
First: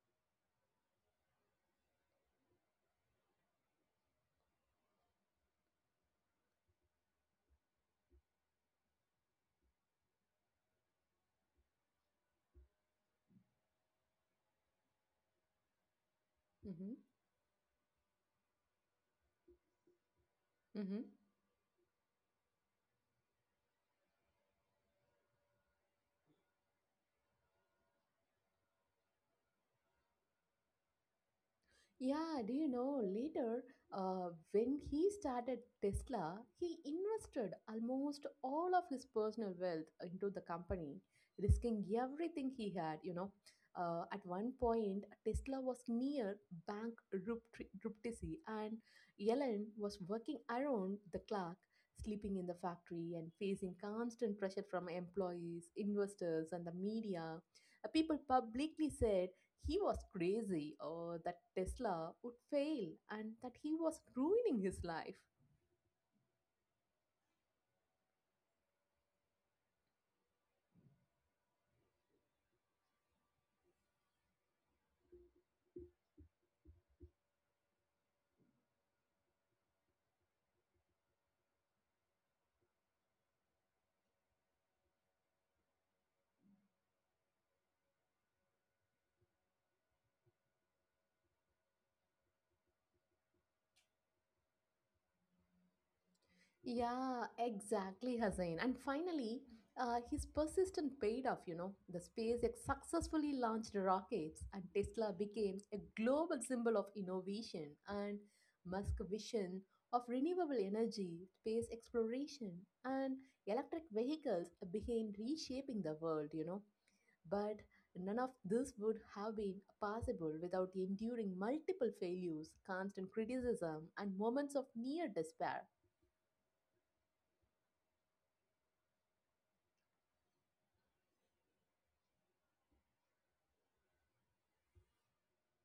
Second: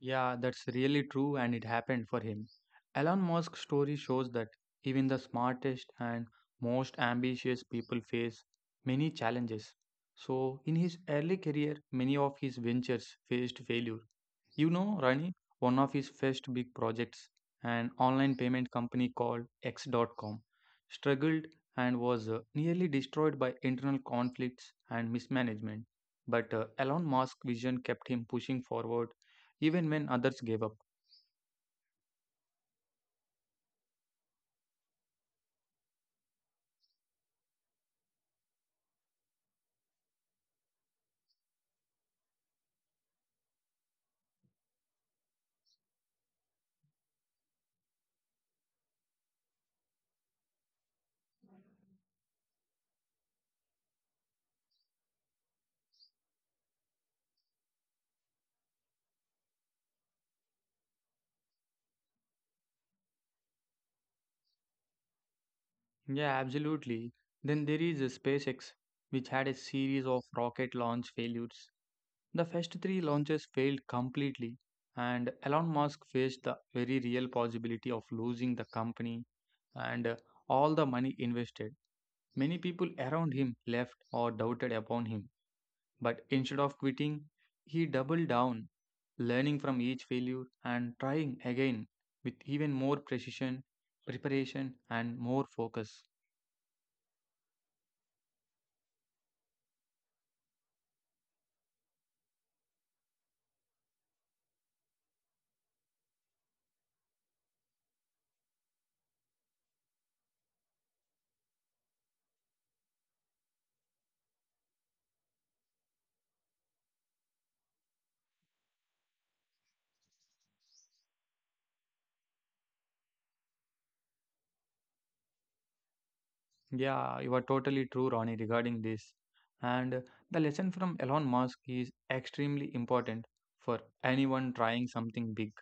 S2: Yeah, that's really true, and it happened for him. Elon Musk's story shows that even the smartest and most ambitious people face many challenges. So, in his early career, many of his ventures faced failure. You know, Rani, one of his first big projects, an online payment company called X dot com,
S1: Mhm.
S2: struggled and was uh, nearly destroyed by internal conflicts and mismanagement. But uh, Elon Musk's vision kept him pushing forward even when others gave up.
S1: Yeah, do you know later uh, when he started Tesla, he invested almost all of his personal wealth into the company, risking everything he had. You know, uh, at one point, Tesla was near bank rupt- bankruptcy, and Ellen was working around the clock, sleeping in the factory and facing constant pressure from employees, investors, and the media. Uh, people publicly said he was crazy or that Tesla would fail and that he was ruining his life.
S2: Yeah, absolutely. Then there is uh, SpaceX, which had a series of rocket launch failures. The first three launches failed completely, and Elon Musk faced the very real possibility of losing the company and uh, all the money invested. Many people around him left or doubted upon him. But instead of quitting, he doubled down, learning from each failure and trying again with even more precision, preparation, and more focus.
S1: Yeah, exactly, Hussein. And finally, uh, his persistence paid off, you know. The SpaceX successfully launched rockets, and Tesla became a global symbol of innovation and Musk vision of renewable energy, space exploration, and electric vehicles began reshaping the world, you know. But none of this would have been possible without enduring multiple failures, constant criticism, and moments of near despair.
S2: Yeah, you are totally true, Ronnie, regarding this. And uh, the lesson from Elon Musk is extremely important for anyone trying something big.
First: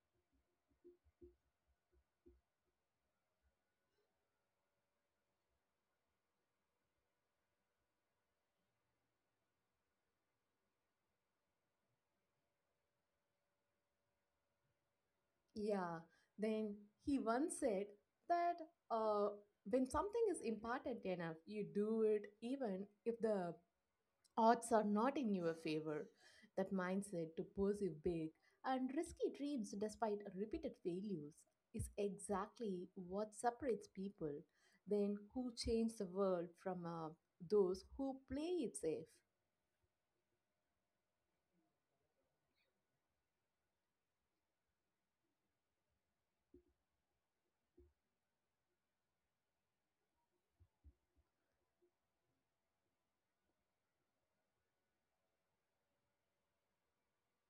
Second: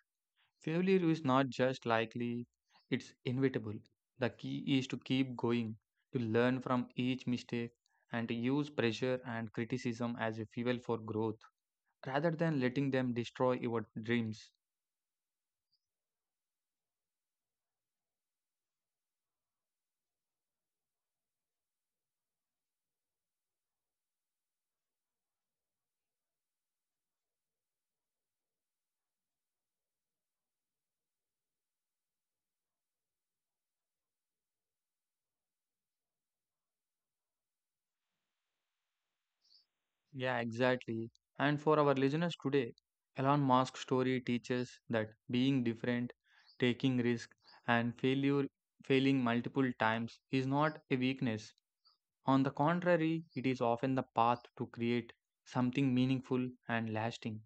S2: Failure is not just likely, it's inevitable. The key is to keep going, to learn from each mistake, and to use pressure and criticism as a fuel for growth rather than letting them destroy your dreams.
S1: Yeah, then he once said that uh, when something is important enough, you do it even if the odds are not in your favor. That mindset to pursue big and risky dreams despite repeated failures is exactly what separates people then who change the world from uh, those who play it safe.
S2: Yeah, exactly. And for our listeners today, Elon Musk's story teaches that being different, taking risk, and failure failing multiple times is not a weakness. On the contrary, it is often the path to create something meaningful and lasting.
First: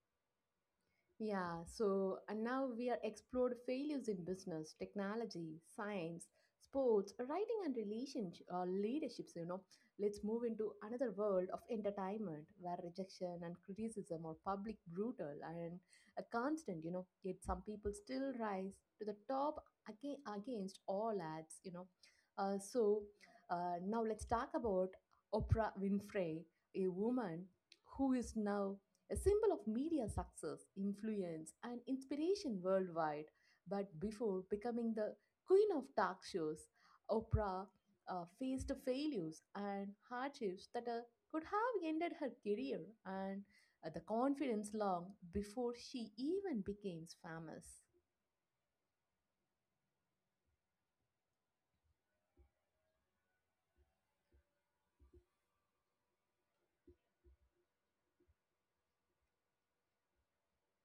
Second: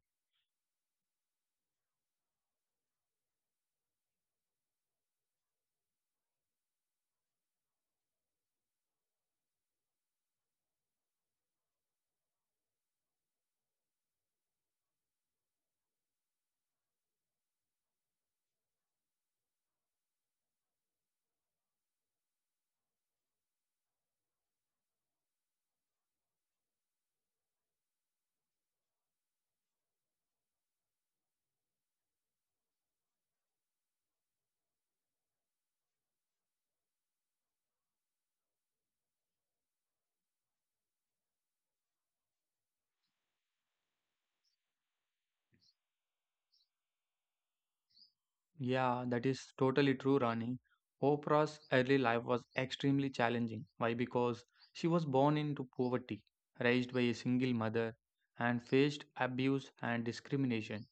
S1: Yeah, so and now we are explored failures in business, technology, science, sports, writing and relationship uh, leaderships, you know. Let's move into another world of entertainment where rejection and criticism are public brutal and a constant, you know. Yet some people still rise to the top again against all odds, you know. Uh, so uh, Now let's talk about Oprah Winfrey, a woman who is now a symbol of media success, influence, and inspiration worldwide. But before becoming the queen of talk shows, Oprah uh, faced failures and hardships that uh, could have ended her career and uh, the confidence long before she even became famous.
S2: Yeah, that is totally true, Rani. Oprah's early life was extremely challenging. Why? Because she was born into poverty, raised by a single mother, and faced abuse and discrimination.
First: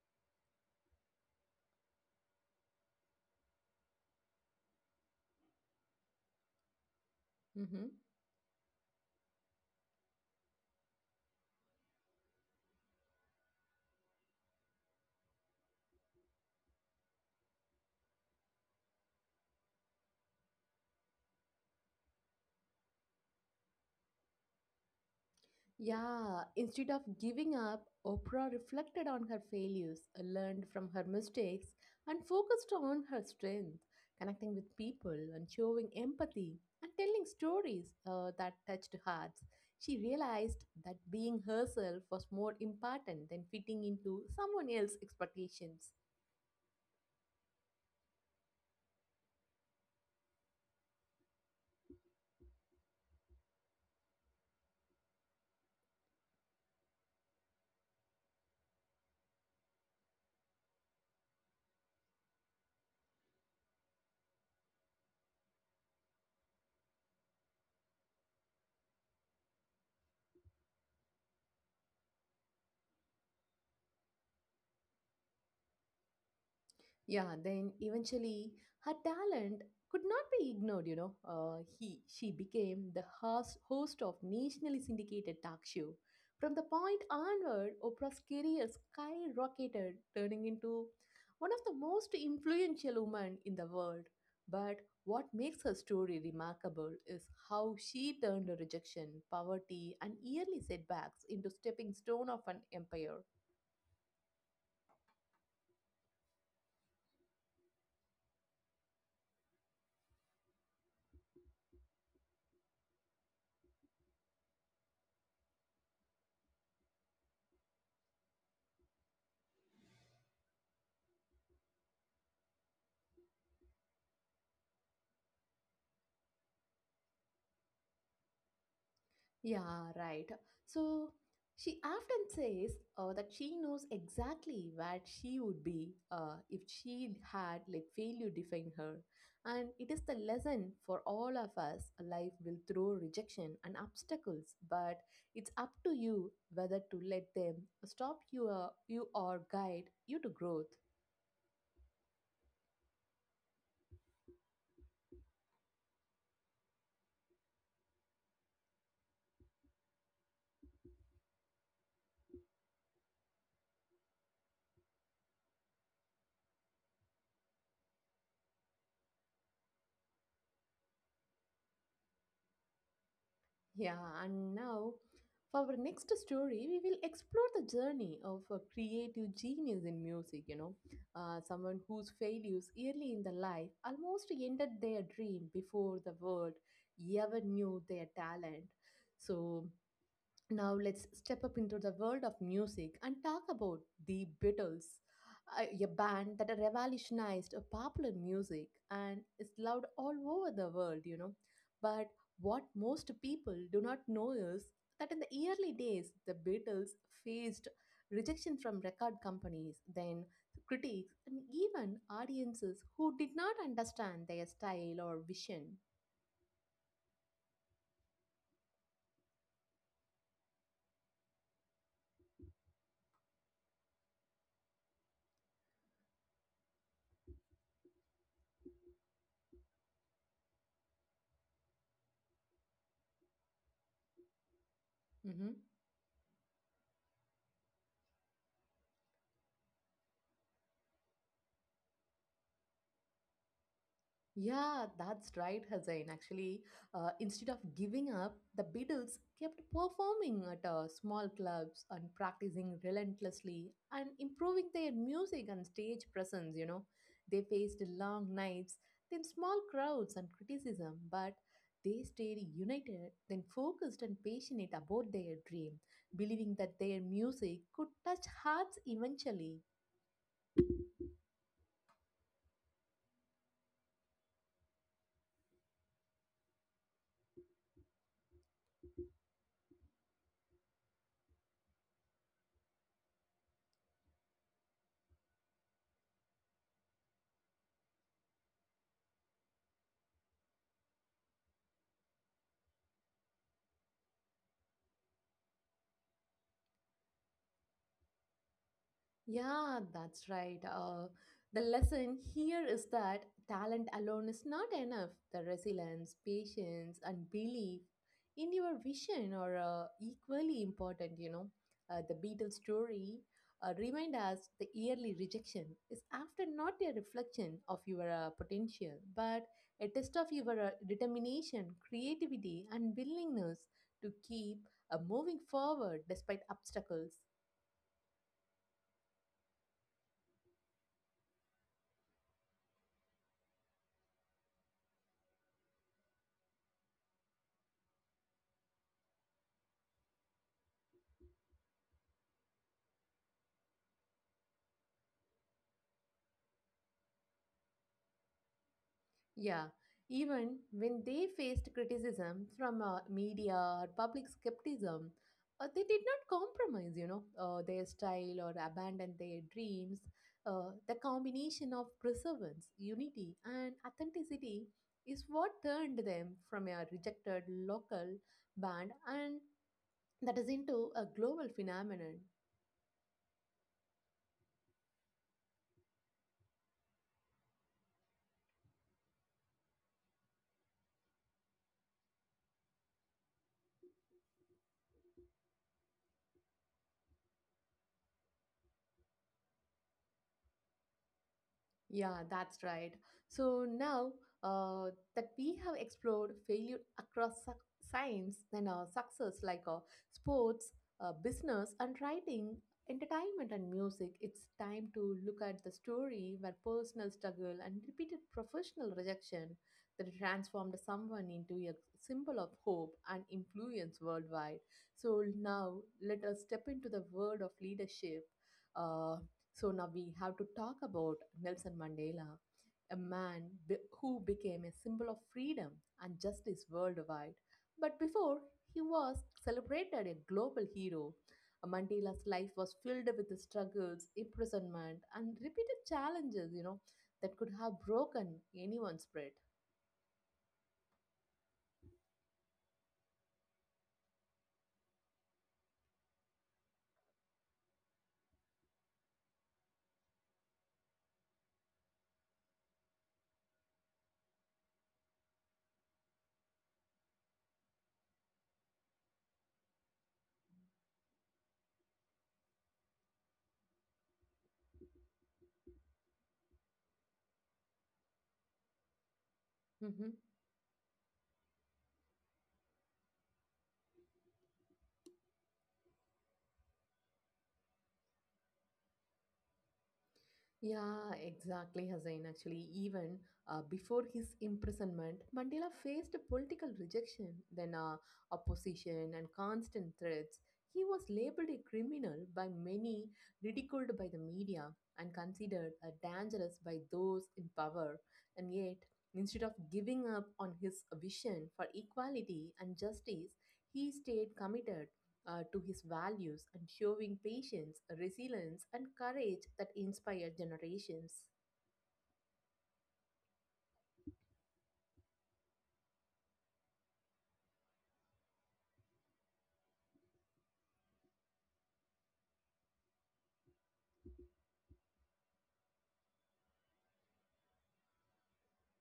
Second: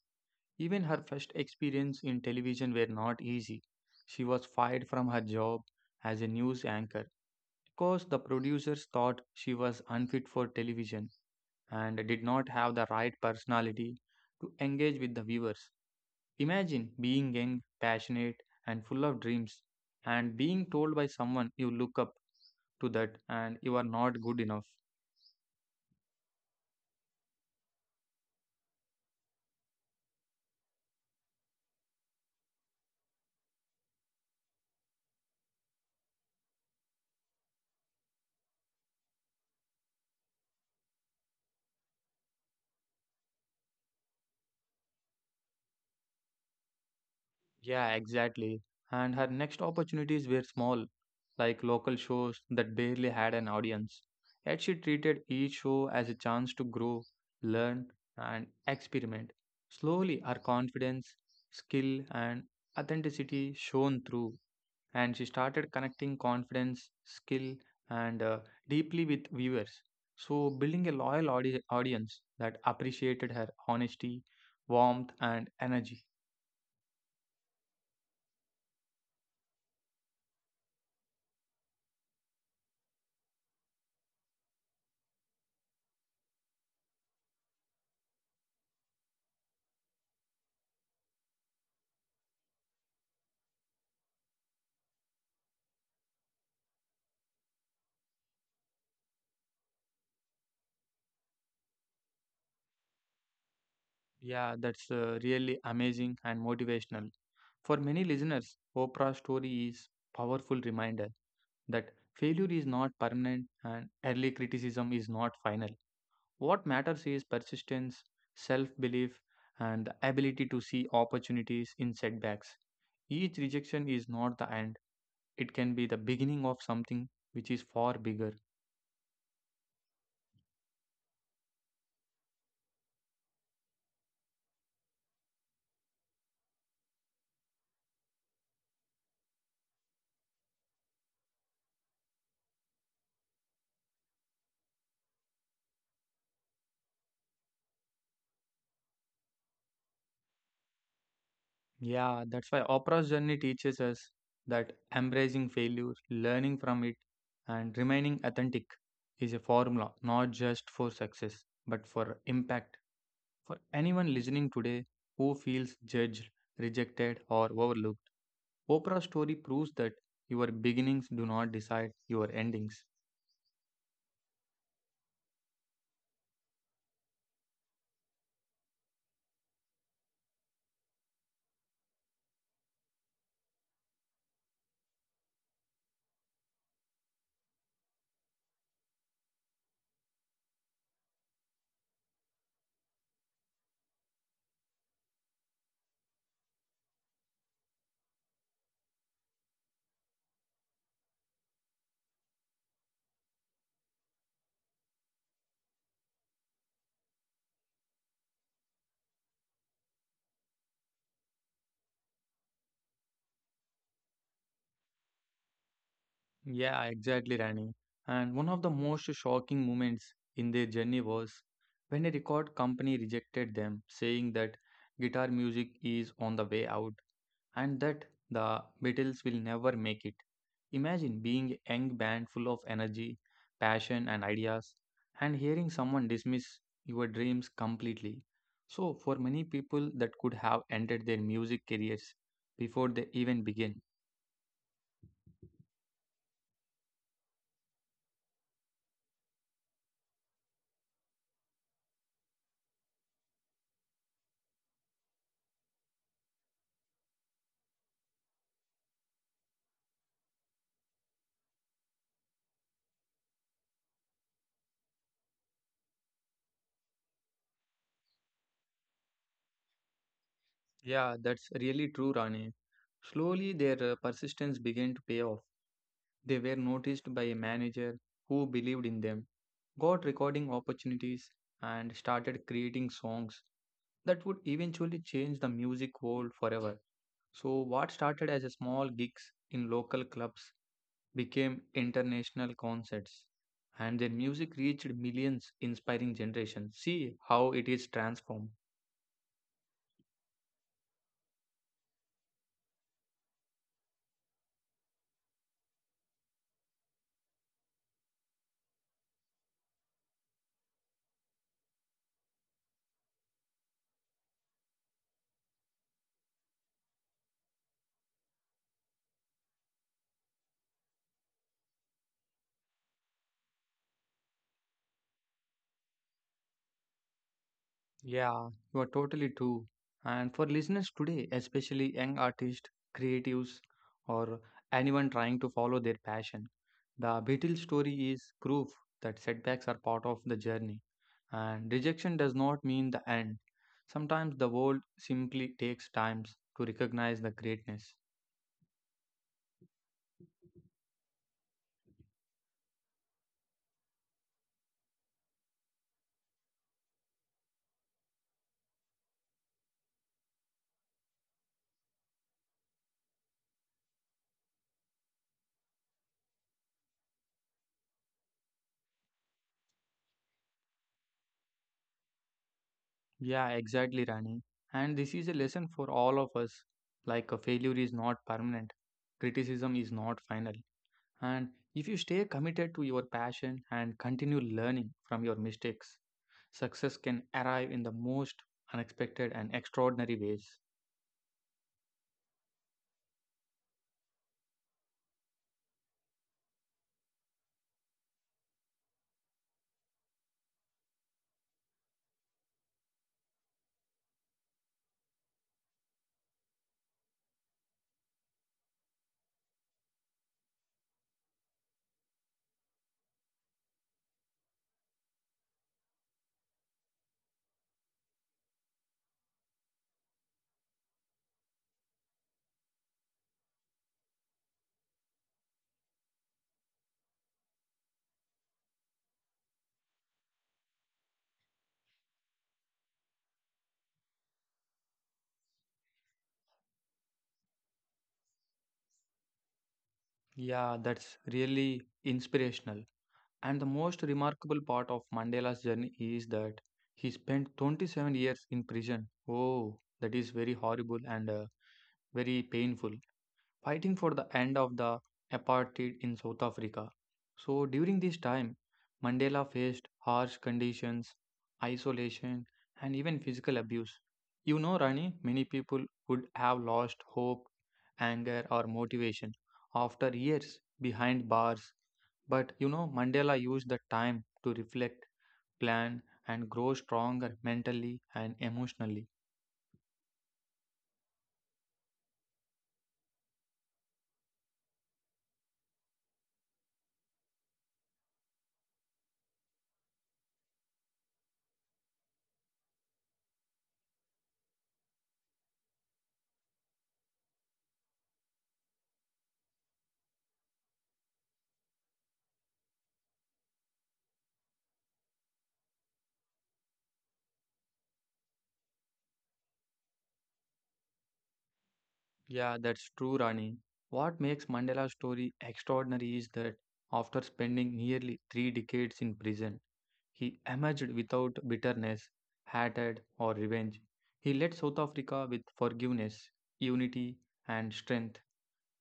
S2: Even her first experience in television were not easy. She was fired from her job as a news anchor
S1: Mm-hmm.
S2: because the producers thought she was unfit for television and did not have the right personality to engage with the viewers. Imagine being young, passionate, and full of dreams, and being told by someone you look up to that and you are not good enough.
S1: Yeah, instead of giving up, Oprah reflected on her failures, learned from her mistakes, and focused on her strength, connecting with people and showing empathy and telling stories uh, that touched hearts. She realized that being herself was more important than fitting into someone else's expectations.
S2: Yeah, exactly. And her next opportunities were small, like local shows that barely had an audience. Yet she treated each show as a chance to grow, learn, and experiment. Slowly, her confidence, skill, and authenticity shone through, and she started connecting confidence, skill, and uh, deeply with viewers. So, building a loyal audi- audience that appreciated her honesty, warmth, and energy.
S1: Yeah, then eventually her talent could not be ignored, you know. Uh, he she became the host, host of nationally syndicated talk show. From the point onward, Oprah's career skyrocketed, turning into one of the most influential women in the world. But what makes her story remarkable is how she turned rejection, poverty, and yearly setbacks into stepping stone of an empire.
S2: Yeah, that's uh, really amazing and motivational. For many listeners, Oprah's story is powerful reminder that failure is not permanent and early criticism is not final. What matters is persistence, self belief, and the ability to see opportunities in setbacks. Each rejection is not the end, it can be the beginning of something which is far bigger.
S1: Yeah, right. So she often says uh, that she knows exactly where she would be uh, if she had let failure define her. And it is the lesson for all of us. Life will throw rejection and obstacles, but it's up to you whether to let them stop you, uh, you or guide you to growth.
S2: Yeah, that's why Oprah's journey teaches us that embracing failure, learning from it, and remaining authentic is a formula not just for success but for impact. For anyone listening today who feels judged, rejected, or overlooked, Oprah's story proves that your beginnings do not decide your endings.
S1: Yeah, and now for our next story, we will explore the journey of a creative genius in music. You know, uh, someone whose failures early in the life almost ended their dream before the world ever knew their talent. So now let's step up into the world of music and talk about the Beatles, a a band that revolutionized uh, popular music and is loved all over the world, you know. But what most people do not know is that in the early days, the Beatles faced rejection from record companies, then critics, and even audiences who did not understand their style or vision.
S2: Yeah, exactly, Rani. And one of the most shocking moments in their journey was when a record company rejected them, saying that guitar music is on the way out, and that the Beatles will never make it. Imagine being a young band full of energy, passion, and ideas, and
S1: Mhm.
S2: hearing someone dismiss your dreams completely. So, for many people, that could have ended their music careers before they even begin.
S1: Yeah, that's right, Hussain. Actually, uh, instead of giving up, the Beatles kept performing at uh, small clubs and practicing relentlessly and improving their music and stage presence. You know, they faced long nights, then small crowds and criticism, but they stayed united, then focused and passionate about their dream, believing that their music could touch hearts eventually.
S2: Yeah, that's really true, Rani. Slowly, their uh, persistence began to pay off. They were noticed by a manager who believed in them, got recording opportunities, and started creating songs that would eventually change the music world forever. So, what started as a small gigs in local clubs became international concerts, and their music reached millions, inspiring generations. See how it is transformed.
S1: Yeah, that's right. Uh, the lesson here is that talent alone is not enough. The resilience, patience, and belief in your vision are uh, equally important, you know. Uh, the Beatles story uh, remind us the yearly rejection is after not a reflection of your uh, potential, but a test of your uh, determination, creativity, and willingness to keep uh, moving forward despite obstacles.
S2: Yeah, you are totally true. And for listeners today, especially young artists, creatives, or anyone trying to follow their passion, the Beatles story is proof that setbacks are part of the journey. And rejection does not mean the end. Sometimes the world simply takes time to recognize the greatness.
S1: Yeah, even when they faced criticism from uh, media or public skepticism, uh, they did not compromise, you know, uh, their style or abandon their dreams. Uh, the combination of perseverance, unity, and authenticity is what turned them from a rejected local band and that is into a global phenomenon.
S2: Yeah, exactly, Rani. And this is a lesson for all of us. Like a failure is not permanent, criticism is not final. And if you stay committed to your passion and continue learning from your mistakes, success can arrive in the most unexpected and extraordinary ways.
S1: Yeah, that's right. So now uh, that we have explored failure across suc science, then uh, success like uh, sports, uh, business, and writing, entertainment, and music, it's time to look at the story where personal struggle and repeated professional rejection that transformed someone into a symbol of hope and influence worldwide. So now let us step into the world of leadership. Uh, so now we have to talk about Nelson Mandela, a man be- who became a symbol of freedom and justice worldwide. But before he was celebrated a global hero, Mandela's life was filled with struggles, imprisonment, and repeated challenges, you know, that could have broken anyone's spirit.
S2: Yeah, that's really inspirational. And the most remarkable part of Mandela's journey is that he spent twenty-seven years in prison. Oh, that is very horrible and uh, very painful, fighting for the end of the apartheid in South Africa. So, during this time, Mandela faced harsh conditions, isolation, and even physical abuse. You know, Rani, many people would have lost hope, anger, or motivation
S1: Mm-hmm.
S2: after years behind bars. But you know, Mandela used the time to reflect, plan, and grow stronger mentally and emotionally.
S1: Yeah, exactly, Hussain. Actually, even uh, before his imprisonment, Mandela faced political rejection, then uh, opposition, and constant threats. He was labeled a criminal by many, ridiculed by the media, and considered uh, dangerous by those in power. And yet, instead of giving up on his vision for equality and justice, he stayed committed uh, to his values and showing patience, resilience, and courage that inspire generations.
S2: Yeah, that's true, Rani. What makes Mandela's story extraordinary is that after spending nearly three decades in prison, he emerged without bitterness, hatred, or revenge. He led South Africa with forgiveness, unity, and strength,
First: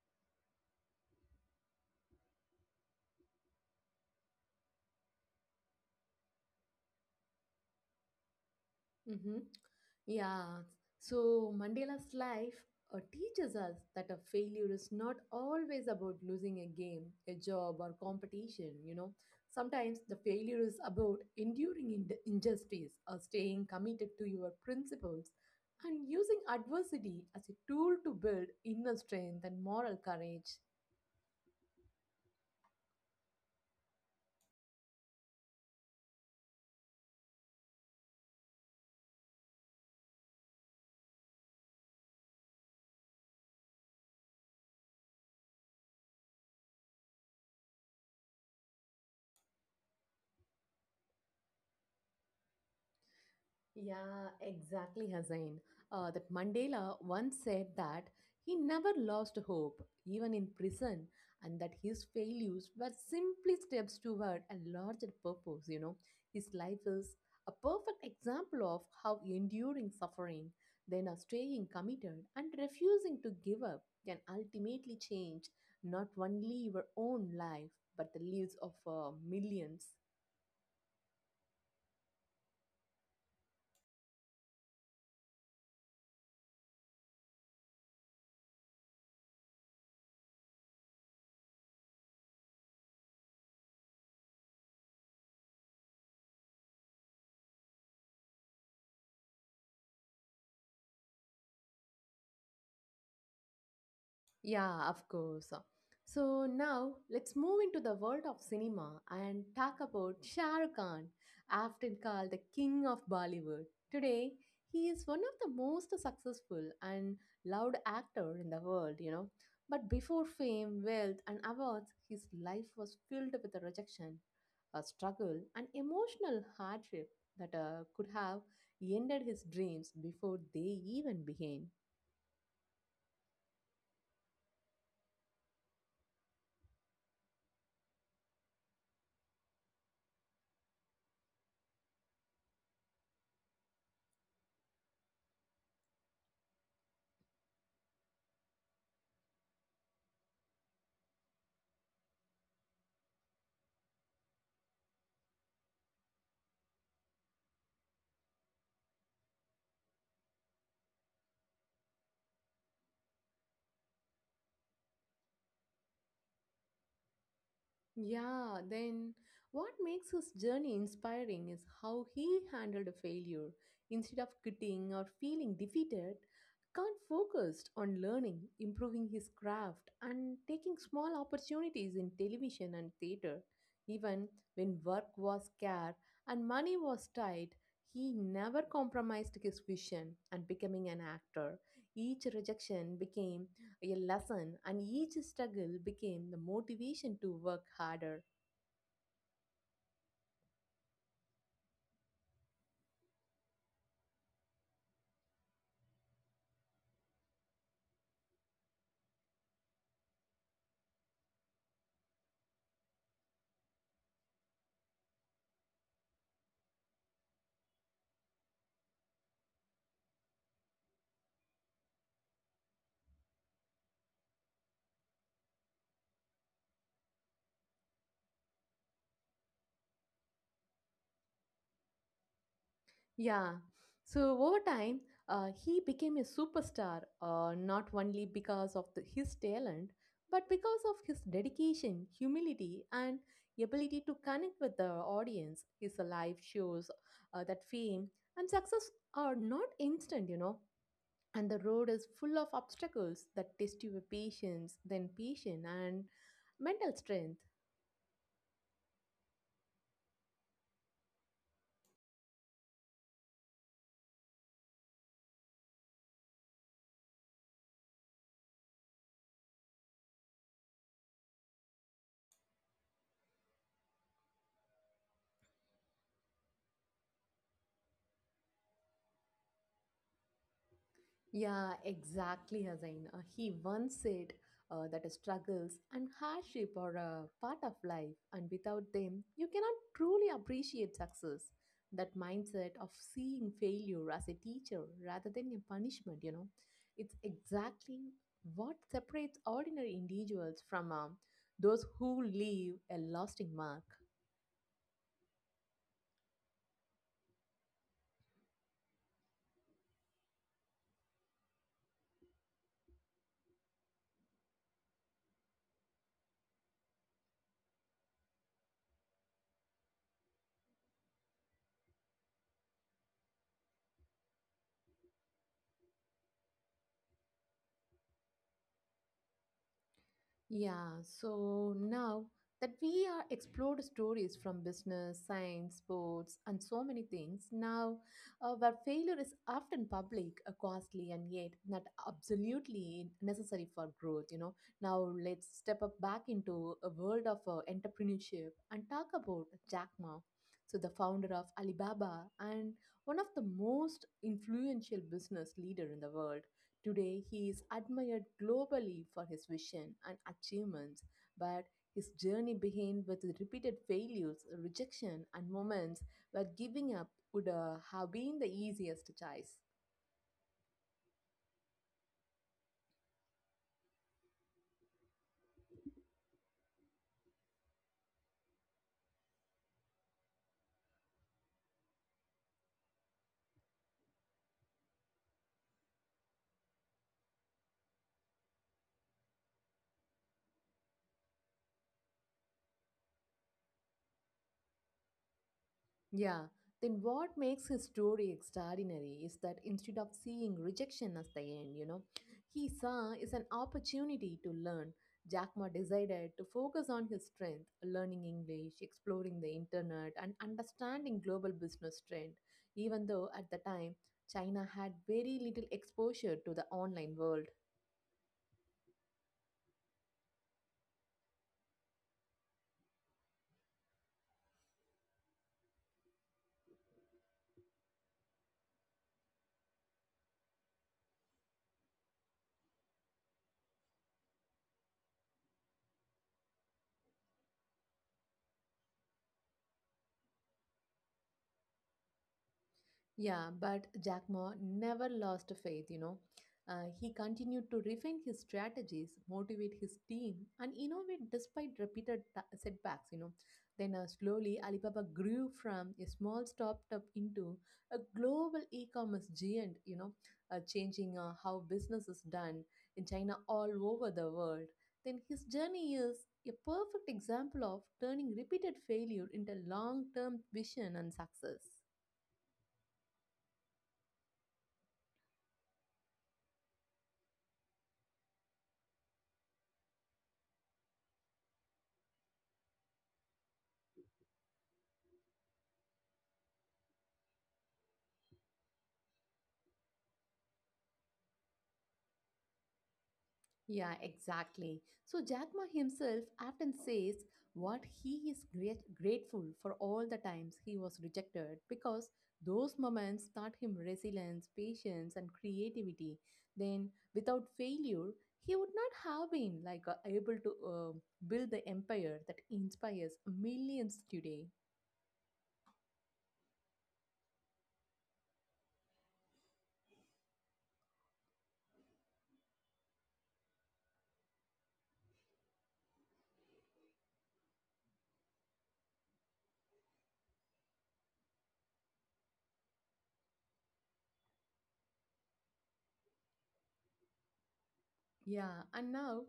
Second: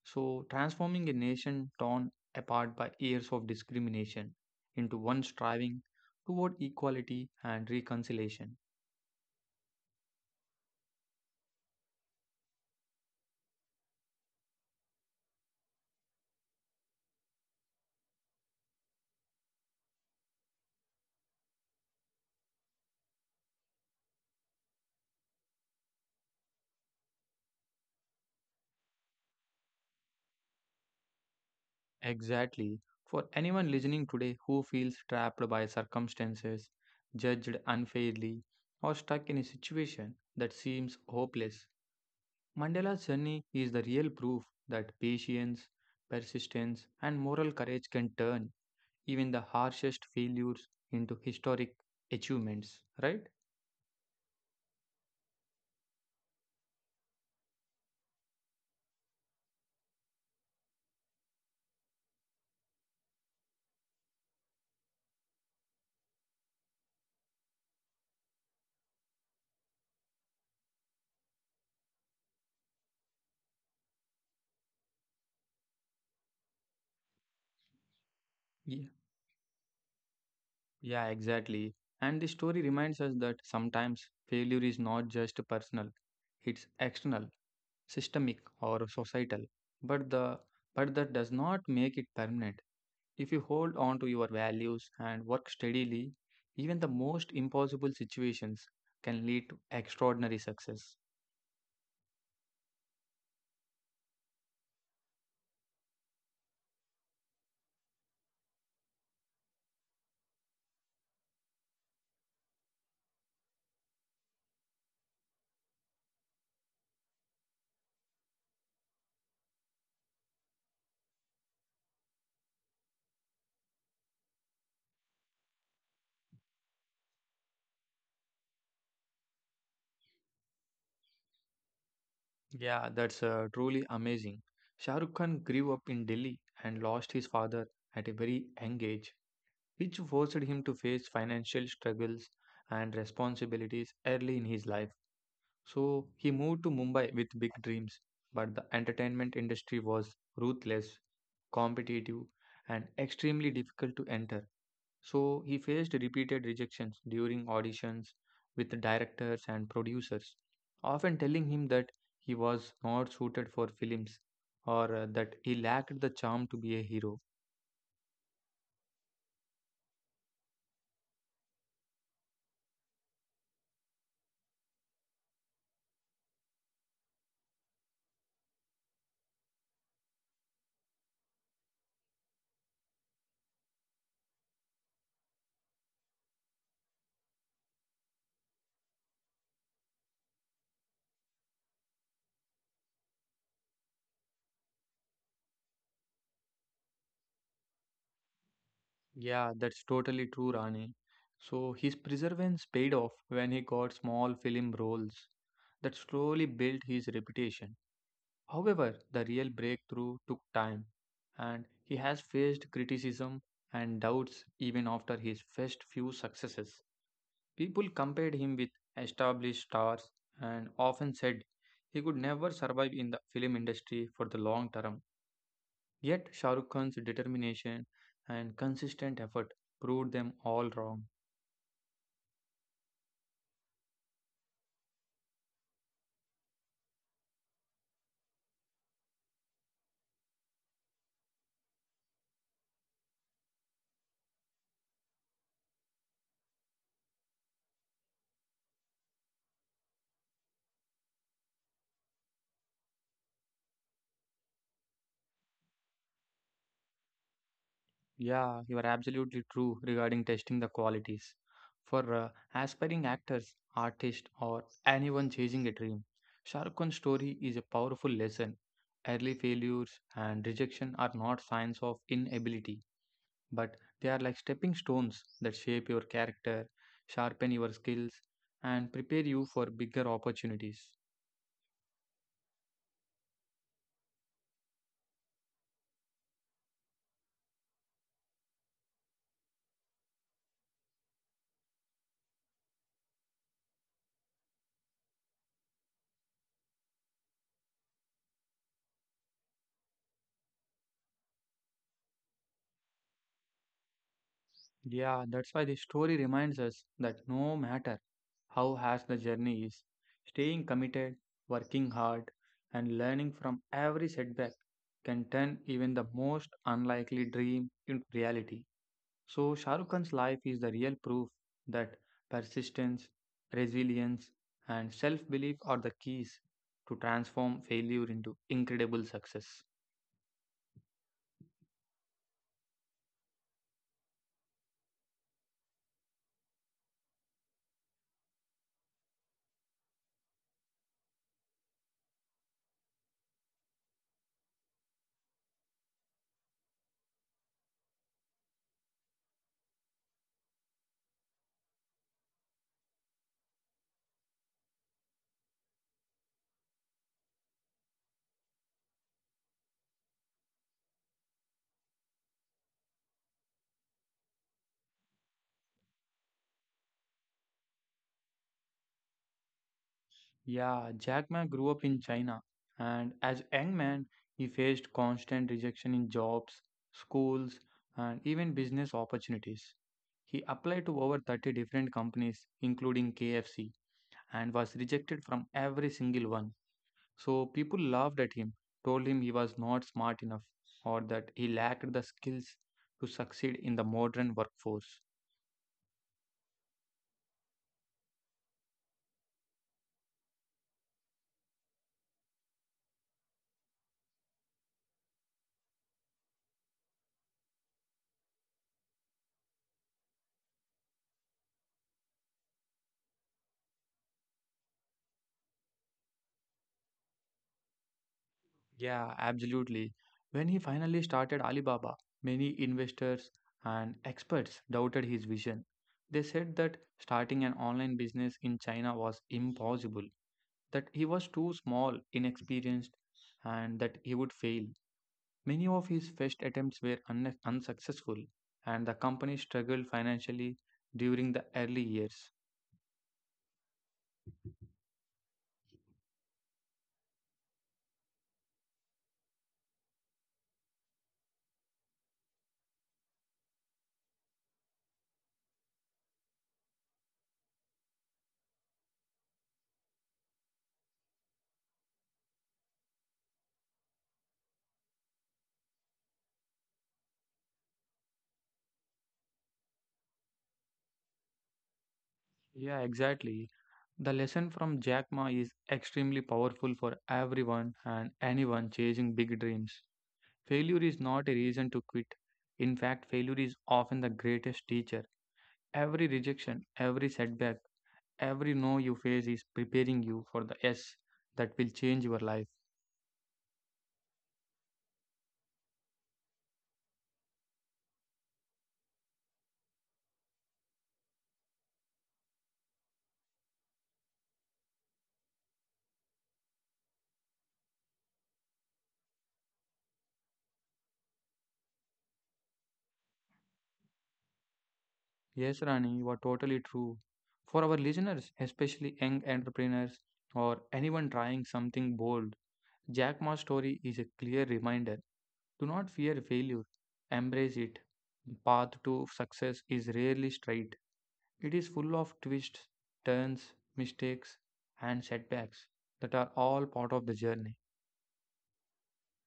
S2: so transforming a nation torn apart by years of discrimination into one striving toward equality and reconciliation.
S1: Hmm. Yeah. So Mandela's life uh, teaches us that a failure is not always about losing a game, a job, or competition. You know, sometimes the failure is about enduring ind- injustice or staying committed to your principles and using adversity as a tool to build inner strength and moral courage.
S2: Exactly. For anyone listening today who feels trapped by circumstances, judged unfairly, or stuck in a situation that seems hopeless, Mandela's journey is the real proof that patience, persistence, and moral courage can turn even the harshest failures into historic achievements, right?
S1: Yeah, exactly, Hussain. Uh, that Mandela once said that he never lost hope, even in prison, and that his failures were simply steps toward a larger purpose. You know, his life is a perfect example of how enduring suffering, then a staying committed and refusing to give up, can ultimately change not only your own life but the lives of
S2: Yeah,
S1: uh, millions.
S2: yeah exactly. And the story reminds us that sometimes failure is not just personal, it's external, systemic or societal, but the but that does not make it permanent. If you hold on to your values and work steadily, even the most impossible situations can lead to extraordinary success.
S1: Yeah, of course. So now let's move into the world of cinema and talk about Shah Rukh Khan, often called the king of Bollywood. Today, he is one of the most successful and loved actor in the world, you know. But before fame, wealth, and awards, his life was filled with a rejection, a struggle, and emotional hardship that uh, could have ended his dreams before they even began.
S2: Yeah, that's uh, truly amazing. Shah Rukh Khan grew up in Delhi and lost his father at a very young age, which forced him to face financial struggles and responsibilities early in his life. So he moved to Mumbai with big dreams, but the entertainment industry was ruthless, competitive, and extremely difficult to enter. So he faced repeated rejections during auditions with directors and producers, often telling him that he was not suited for films or uh, that he lacked the charm to be a hero.
S1: Yeah, then what makes his journey inspiring is how he handled a failure. Instead of quitting or feeling defeated, Kant focused on learning, improving his craft, and taking small opportunities in television and theater. Even when work was scarce and money was tight, he never compromised his vision and becoming an actor. Each rejection became a lesson, and each struggle became the motivation to work harder.
S2: Yeah, that's totally true, Rani. So his perseverance paid off when he got small film roles that slowly built his reputation. However, the real breakthrough took time, and he has faced criticism and doubts even after his first few successes. People compared him with established stars and often said he could never survive in the film industry for the long term. Yet Shah Rukh Khan's determination and consistent effort proved them all wrong.
S1: Yeah. So over time, uh, he became a superstar, uh, not only because of the, his talent, but because of his dedication, humility, and ability to connect with the audience. His life shows uh, that fame and success are not instant, you know, and the road is full of obstacles that test your patience, then patience, and mental strength.
S2: Yeah, you are absolutely true regarding testing the qualities. For uh, aspiring actors, artists, or anyone chasing a dream, Shah Rukh Khan's story is a powerful lesson. Early failures and rejection are not signs of inability, but they are like stepping stones that shape your character, sharpen your skills, and prepare you for bigger opportunities.
S1: Yeah, exactly, Hazain. Uh, he once said uh, that struggles and hardship are a part of life, and without them, you cannot truly appreciate success. That mindset of seeing failure as a teacher rather than a punishment, you know, it's exactly what separates ordinary individuals from um, those who leave a lasting mark.
S2: Yeah, that's why the story reminds us that no matter how harsh the journey is, staying committed, working hard, and learning from every setback can turn even the most unlikely dream into reality. So, Shah Rukh Khan's life is the real proof that persistence, resilience, and self belief are the keys to transform failure into incredible success.
S1: Yeah, so now that we are explored stories from business, science, sports, and so many things, now uh, where failure is often public, uh, costly, and yet not absolutely necessary for growth, you know. Now let's step up back into a world of uh, entrepreneurship and talk about Jack Ma, so the founder of Alibaba and one of the most influential business leader in the world. Today, he is admired globally for his vision and achievements, but his journey began with repeated failures, rejection, and moments where giving up would uh, have been the easiest choice.
S2: Yeah, Jack Ma grew up in China, and as a young man, he faced constant rejection in jobs, schools, and even business opportunities. He applied to over thirty different companies, including K F C, and was rejected from every single one. So people laughed at him, told him he was not smart enough, or that he lacked the skills to succeed in the modern workforce.
S1: Yeah, then what makes his story extraordinary is that instead of seeing rejection as the end, you know, he saw is an opportunity to learn. Jack Ma decided to focus on his strength, learning English, exploring the internet, and understanding global business trend, even though at the time China had very little exposure to the online world.
S2: Yeah, absolutely. When he finally started Alibaba, many investors and experts doubted his vision. They said that starting an online business in China was impossible, that he was too small, inexperienced, and that he would fail. Many of his first attempts were un- unsuccessful, and the company struggled financially during the early years.
S1: Yeah, but Jack Ma never lost faith, you know. Uh, he continued to refine his strategies, motivate his team, and innovate despite repeated ta- setbacks, you know. Then uh, slowly, Alibaba grew from a small startup into a global e-commerce giant, you know, uh, changing uh, how business is done in China all over the world. Then his journey is a perfect example of turning repeated failure into long-term vision and success.
S2: Yeah, exactly. The lesson from Jack Ma is extremely powerful for everyone and anyone chasing big dreams. Failure is not a reason to quit. In fact, failure is often the greatest teacher. Every rejection, every setback, every no you face is preparing you for the yes that will change your life.
S1: Yeah, exactly. So Jack Ma himself often says what he is great, grateful for all the times he was rejected because those moments taught him resilience, patience, and creativity. Then, without failure, he would not have been like uh, able to uh, build the empire that inspires millions today.
S2: Yes, Rani, you are totally true. For our listeners, especially young entrepreneurs or anyone trying something bold, Jack Ma's story is a clear reminder. Do not fear failure, embrace it. Path to success is rarely straight. It is full of twists, turns, mistakes, and setbacks that are all part of the journey.
S1: Yeah, and now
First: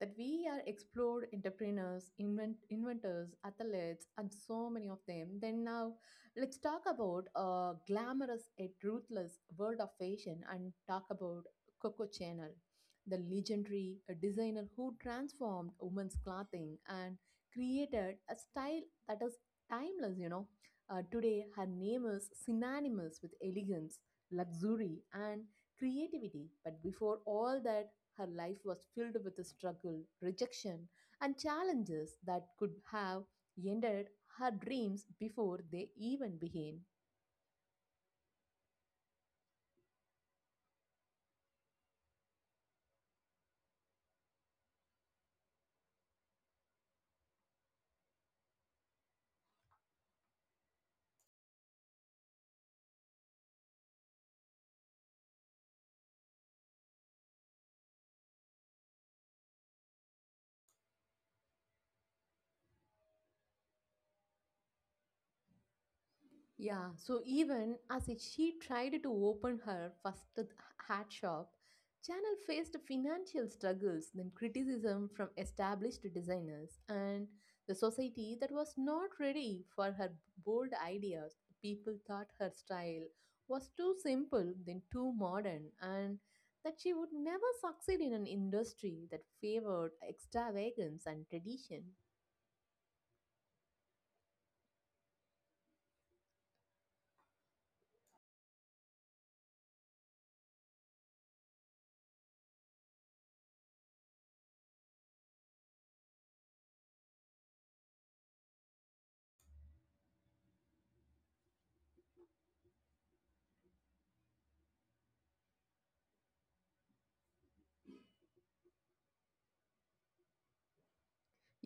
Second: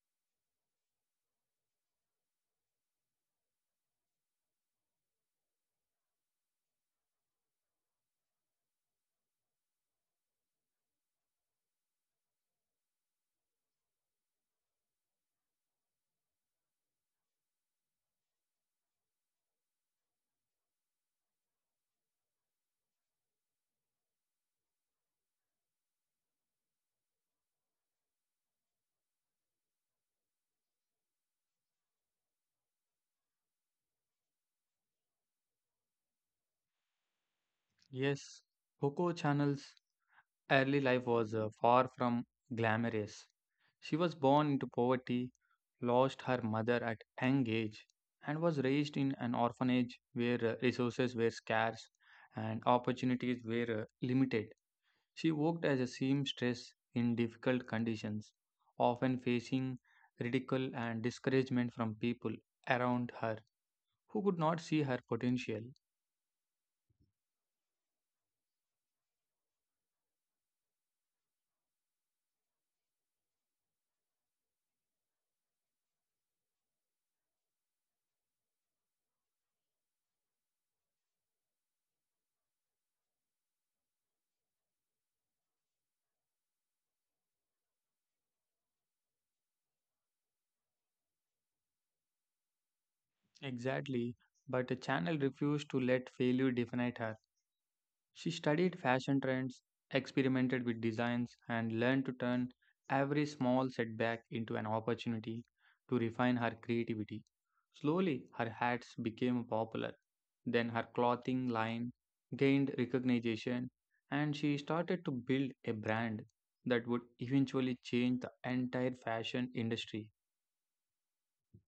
S1: that we are explored entrepreneurs, invent- inventors, athletes, and so many of them, then now let's talk about a glamorous yet ruthless world of fashion and talk about Coco Chanel, the legendary uh, designer who transformed women's clothing and created a style that is timeless, you know. Uh, today, her name is synonymous with elegance, luxury, and creativity. But before all that, her life was filled with struggle, rejection, and challenges that could have ended her dreams before they even began.
S2: Yes, Coco Chanel's early life was uh, far from glamorous. She was born into poverty, lost her mother at young age, and was raised in an orphanage where uh, resources were scarce and opportunities were uh, limited. She worked as a seamstress in difficult conditions, often facing ridicule and discouragement from people around her who could not see her potential.
S1: Yeah, so even as she tried to open her first th- hat shop, Chanel faced financial struggles, then criticism from established designers, and the society that was not ready for her bold ideas. People thought her style was too simple, then too modern, and that she would never succeed in an industry that favored extravagance and tradition.
S2: Exactly, but the channel refused to let failure define her. She studied fashion trends, experimented with designs, and learned to turn every small setback into an opportunity to refine her creativity. Slowly, her hats became popular. Then, her clothing line gained recognition, and she started to build a brand that would eventually change the entire fashion industry.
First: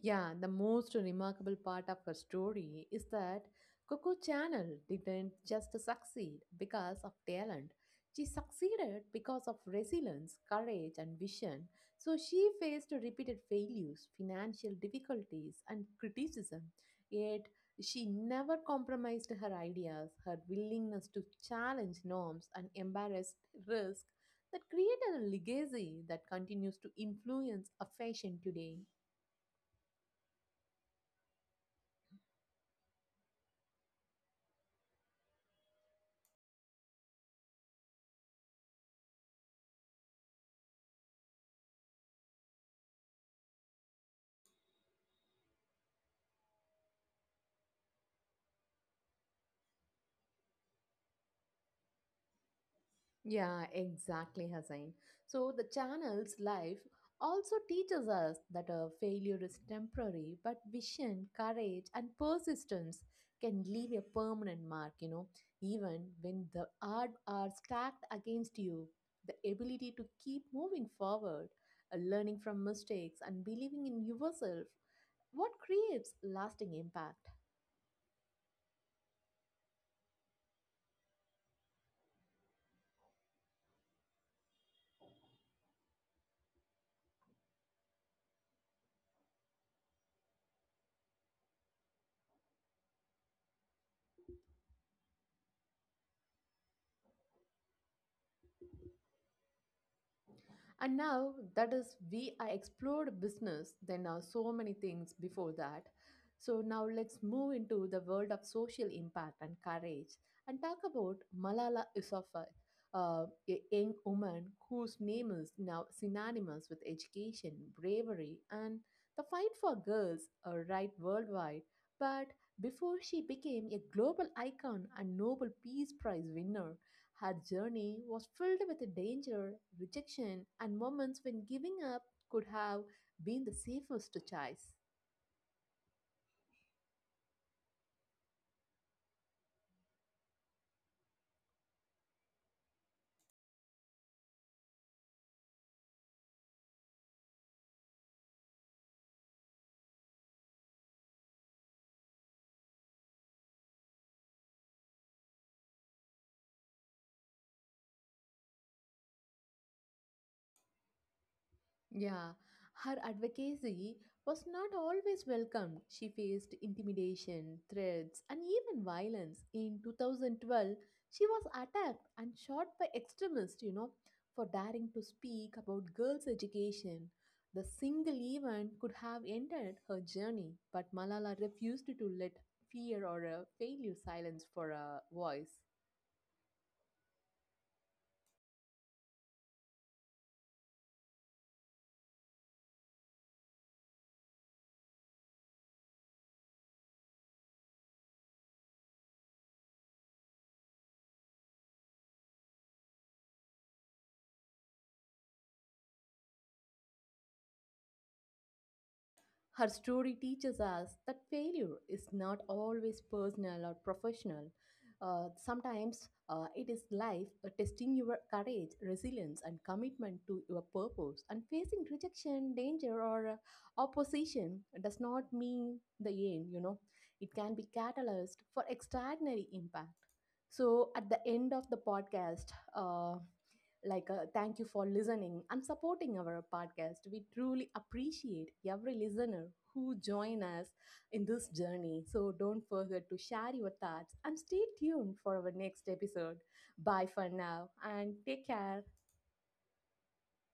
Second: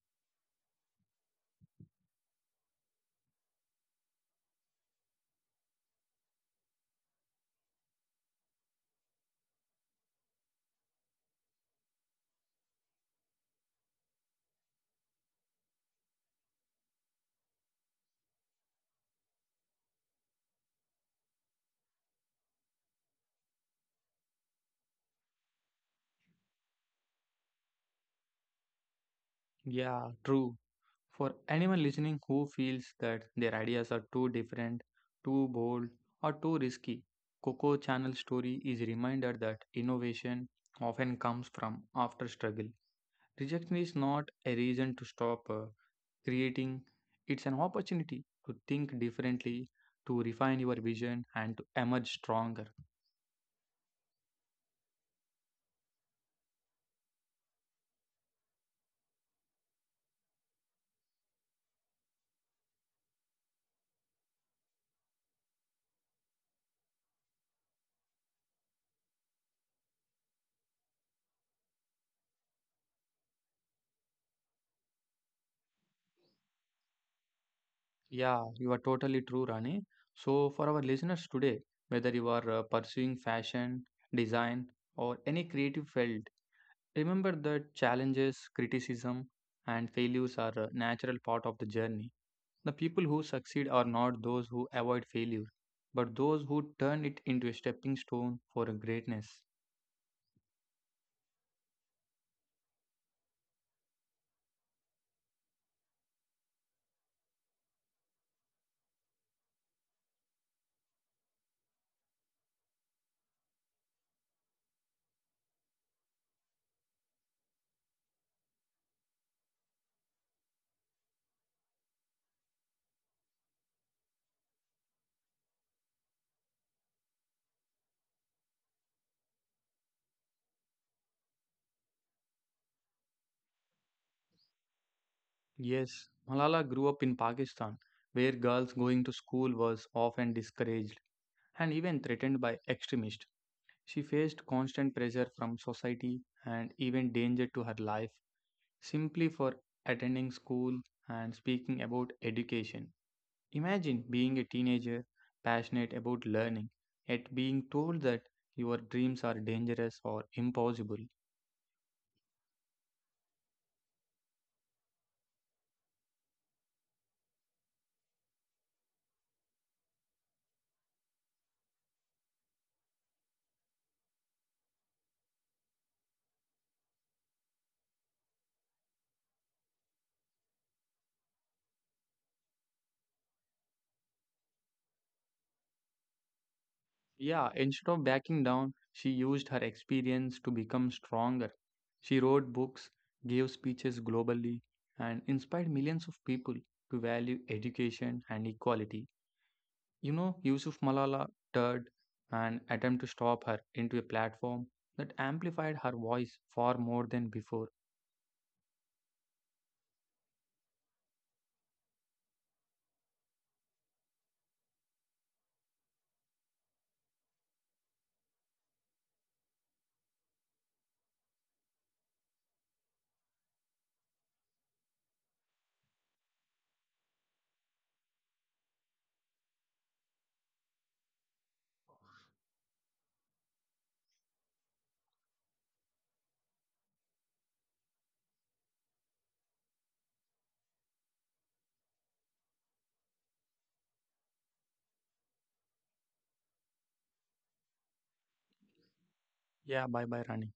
S1: Yeah, the most remarkable part of her story is that Coco Channel didn't just succeed because of talent. She succeeded because of resilience, courage, and vision. So she faced repeated failures, financial difficulties, and criticism. Yet she never compromised her ideas, her willingness to challenge norms, and embrace risk that created a legacy that continues to influence a fashion today.
S2: Yeah, true. For anyone listening who feels that their ideas are too different, too bold, or too risky, Coco Channel's story is a reminder that innovation often comes from after struggle. Rejection is not a reason to stop uh, creating, it's an opportunity to think differently, to refine your vision, and to emerge stronger.
S1: Yeah, exactly, Hussain. So the channel's life also teaches us that a failure is temporary, but vision, courage, and persistence can leave a permanent mark, you know, even when the odds are stacked against you. The ability to keep moving forward, uh, learning from mistakes, and believing in yourself, what creates lasting impact.
S2: Yeah, you are totally true, Rani. So, for our listeners today, whether you are uh, pursuing fashion, design, or any creative field, remember that challenges, criticism, and failures are a natural part of the journey. The people who succeed are not those who avoid failure, but those who turn it into a stepping stone for a greatness.
S1: And now that is we I explored business, then are so many things before that. So now let's move into the world of social impact and courage and talk about Malala Yousafzai, uh, a young woman whose name is now synonymous with education, bravery, and the fight for girls' uh, right worldwide. But before she became a global icon and Nobel Peace Prize winner, her journey was filled with danger, rejection, and moments when giving up could have been the safest choice.
S2: Yes, Malala grew up in Pakistan, where girls going to school was often discouraged and even threatened by extremists. She faced constant pressure from society and even danger to her life simply for attending school and speaking about education. Imagine being a teenager passionate about learning, yet being told that your dreams are dangerous or impossible.
S1: Yeah, her advocacy was not always welcomed. She faced intimidation, threats, and even violence. In two thousand twelve, she was attacked and shot by extremists, you know, for daring to speak about girls' education. The single event could have ended her journey, but Malala refused to let fear or uh, failure silence for a voice.
S2: Yeah, instead of backing down, she used her experience to become stronger. She wrote books, gave speeches globally, and inspired millions of people to value education and equality. You know, Yusuf Malala turned an attempt to stop her into a platform that amplified her voice far more than before.
S1: Her story teaches us that failure is not always personal or professional. Uh, sometimes uh, it is life uh, testing your courage, resilience, and commitment to your purpose. And facing rejection, danger, or uh, opposition does not mean the end, you know. It can be catalyst for extraordinary impact. So, at the end of the podcast, uh, like uh, thank you for listening and supporting our podcast. We truly appreciate every listener who join us in this journey. So don't forget to share your thoughts and stay tuned for our next episode. Bye for now and take care.
S2: Yeah, bye bye, Rani.